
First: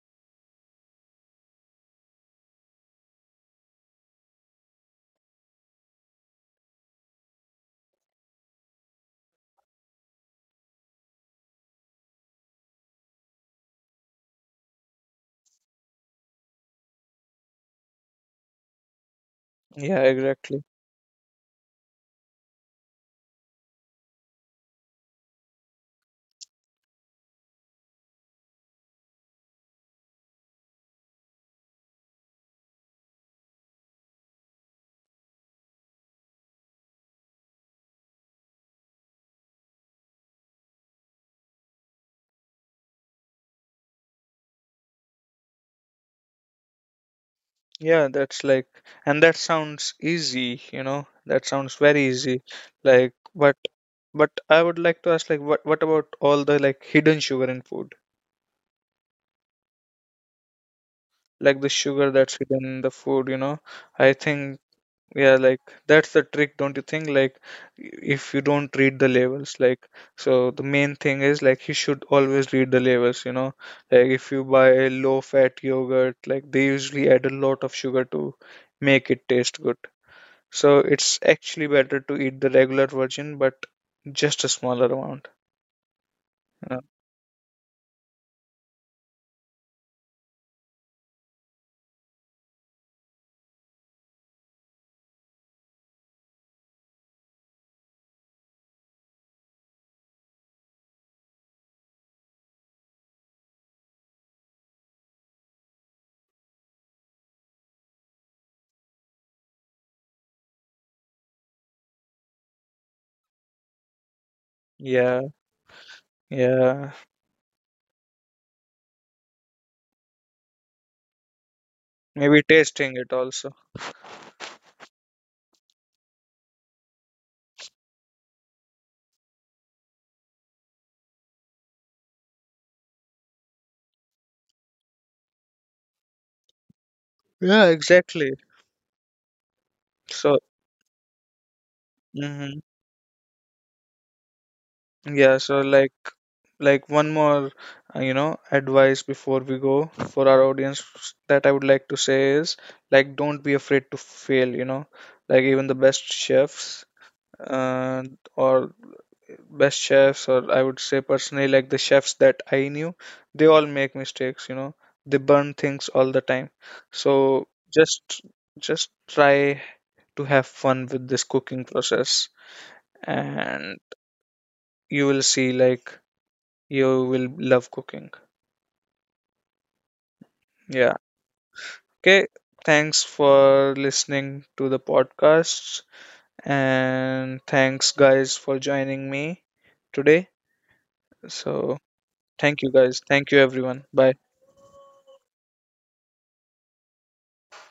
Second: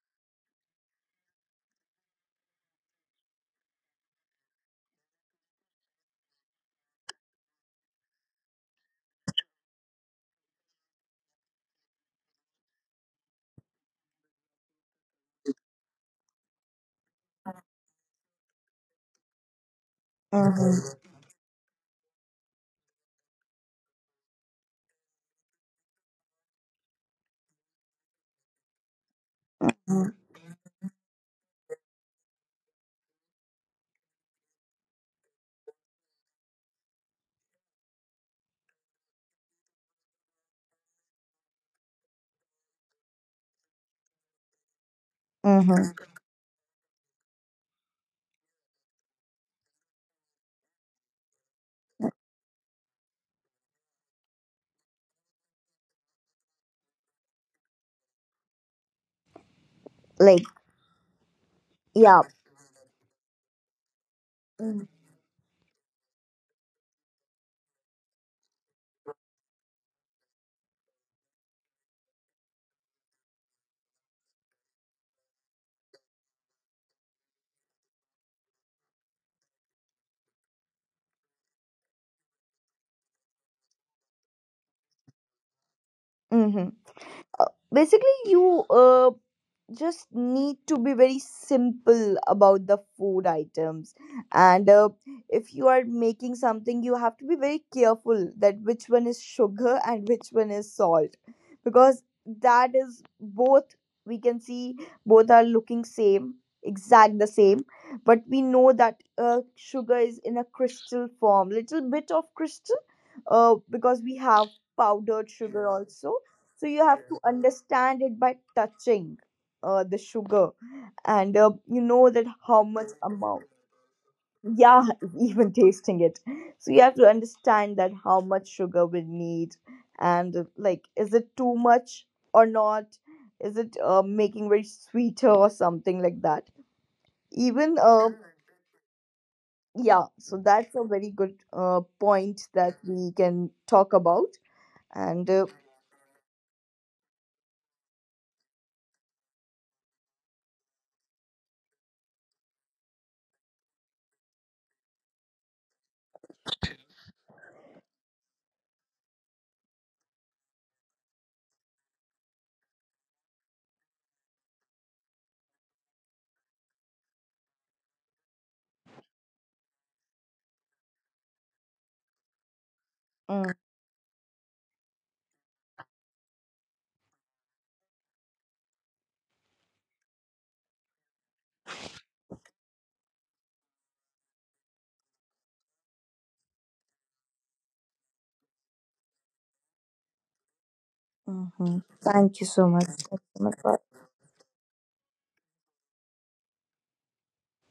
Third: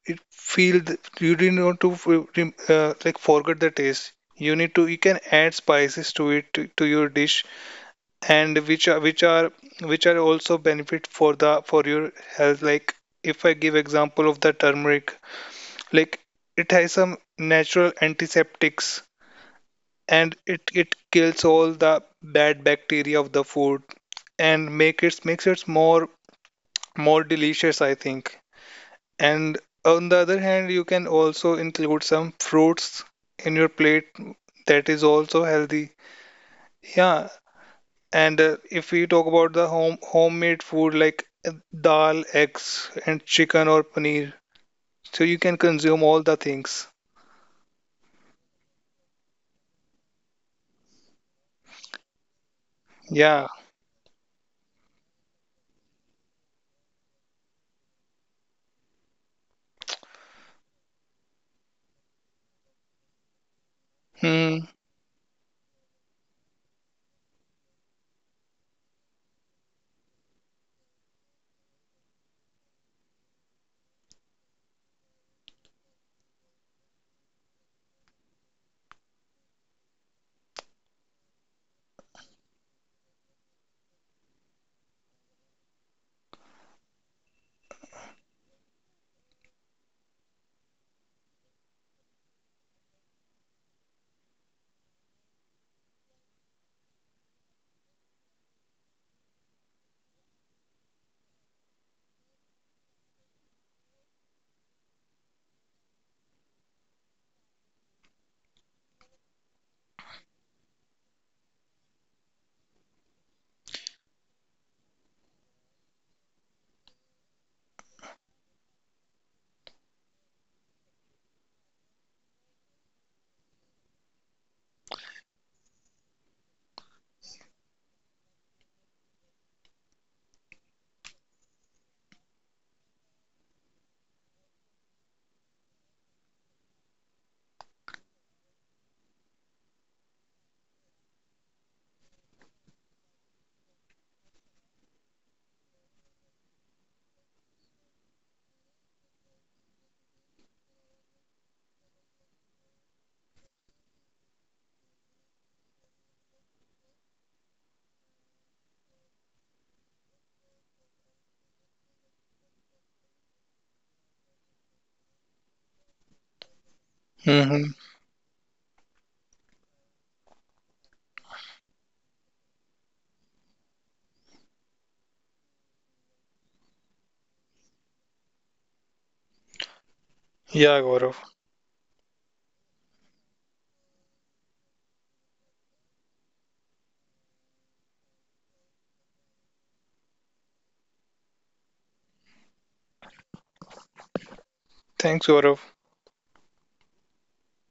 S2: it feel you did not want to like forget the taste. You need to, you can add spices to it to your dish, and which are which are also benefit for the for your health. Like if I give example of the turmeric, like it has some natural antiseptics,
S1: yeah,
S2: and it
S1: exactly.
S2: it kills all the bad bacteria of the food and makes it more more delicious, I think. And on
S3: Mm-hmm.
S2: the other hand, you can also include some fruits in your plate that is also healthy. Yeah, and if we talk about the home homemade food like dal, eggs, and chicken or paneer, so you can
S3: Mm-hmm.
S2: consume all the things.
S1: Yeah, that's like, and that sounds easy, you know, that sounds very easy. Like,
S2: Yeah.
S1: but I would like to ask, like, what about all the like hidden sugar in food?
S3: Like,
S1: Like the sugar
S3: yeah.
S1: that's hidden in the food, you know? I think
S2: Hmm.
S1: yeah, like that's the trick, don't you think? Like, if you don't read the labels, like, so the main thing is like you should always read the labels, you know. Like, if you buy a low-fat yogurt, like they usually add a lot of sugar to make it taste good. So it's actually better to eat the regular version, but just a smaller amount.
S3: Mm-hmm.
S1: Uh,
S3: Basically, you just need to be very simple about the food items, and if you are making something, you have to be very careful that which one is sugar and which one is salt, because that is both, we can see, both are looking same, exact the same, but we know that sugar is in a crystal form, little bit of crystal, because we have
S1: Yeah,
S3: powdered sugar also. So you
S1: yeah.
S3: have to understand it by touching the sugar, and you know that
S1: Maybe
S3: how much
S1: tasting it
S3: amount.
S1: also.
S3: Yeah, even tasting it. So you have to understand that how much sugar we need, and like, is it too much or not? Is it making very sweeter or something like that?
S1: Yeah,
S3: Even
S1: exactly.
S3: yeah. So
S1: So,
S3: that's a very good point
S1: mhm.
S3: that we can talk about, and.
S1: Yeah, so like one more you know advice before we go for our audience that I would like to say is like don't be afraid to fail, you know. Like even the best chefs uh, or best chefs, or I would say personally like the chefs that I knew, they all make mistakes, you know. They burn things all the time. So
S2: Hmm.
S1: just just try to have fun with this cooking process and you will see like you will love cooking.
S2: Yeah,
S1: Yeah.
S2: Gaurav.
S1: Okay. Thanks for listening to the podcast. And thanks, guys, for joining me today.
S3: Hmm
S1: So,
S3: Thank you
S1: thank
S3: so
S1: you,
S3: much.
S1: guys.
S3: Thank you
S1: Thank you,
S3: so much for
S1: everyone. Bye.
S2: Thanks, Gaurav.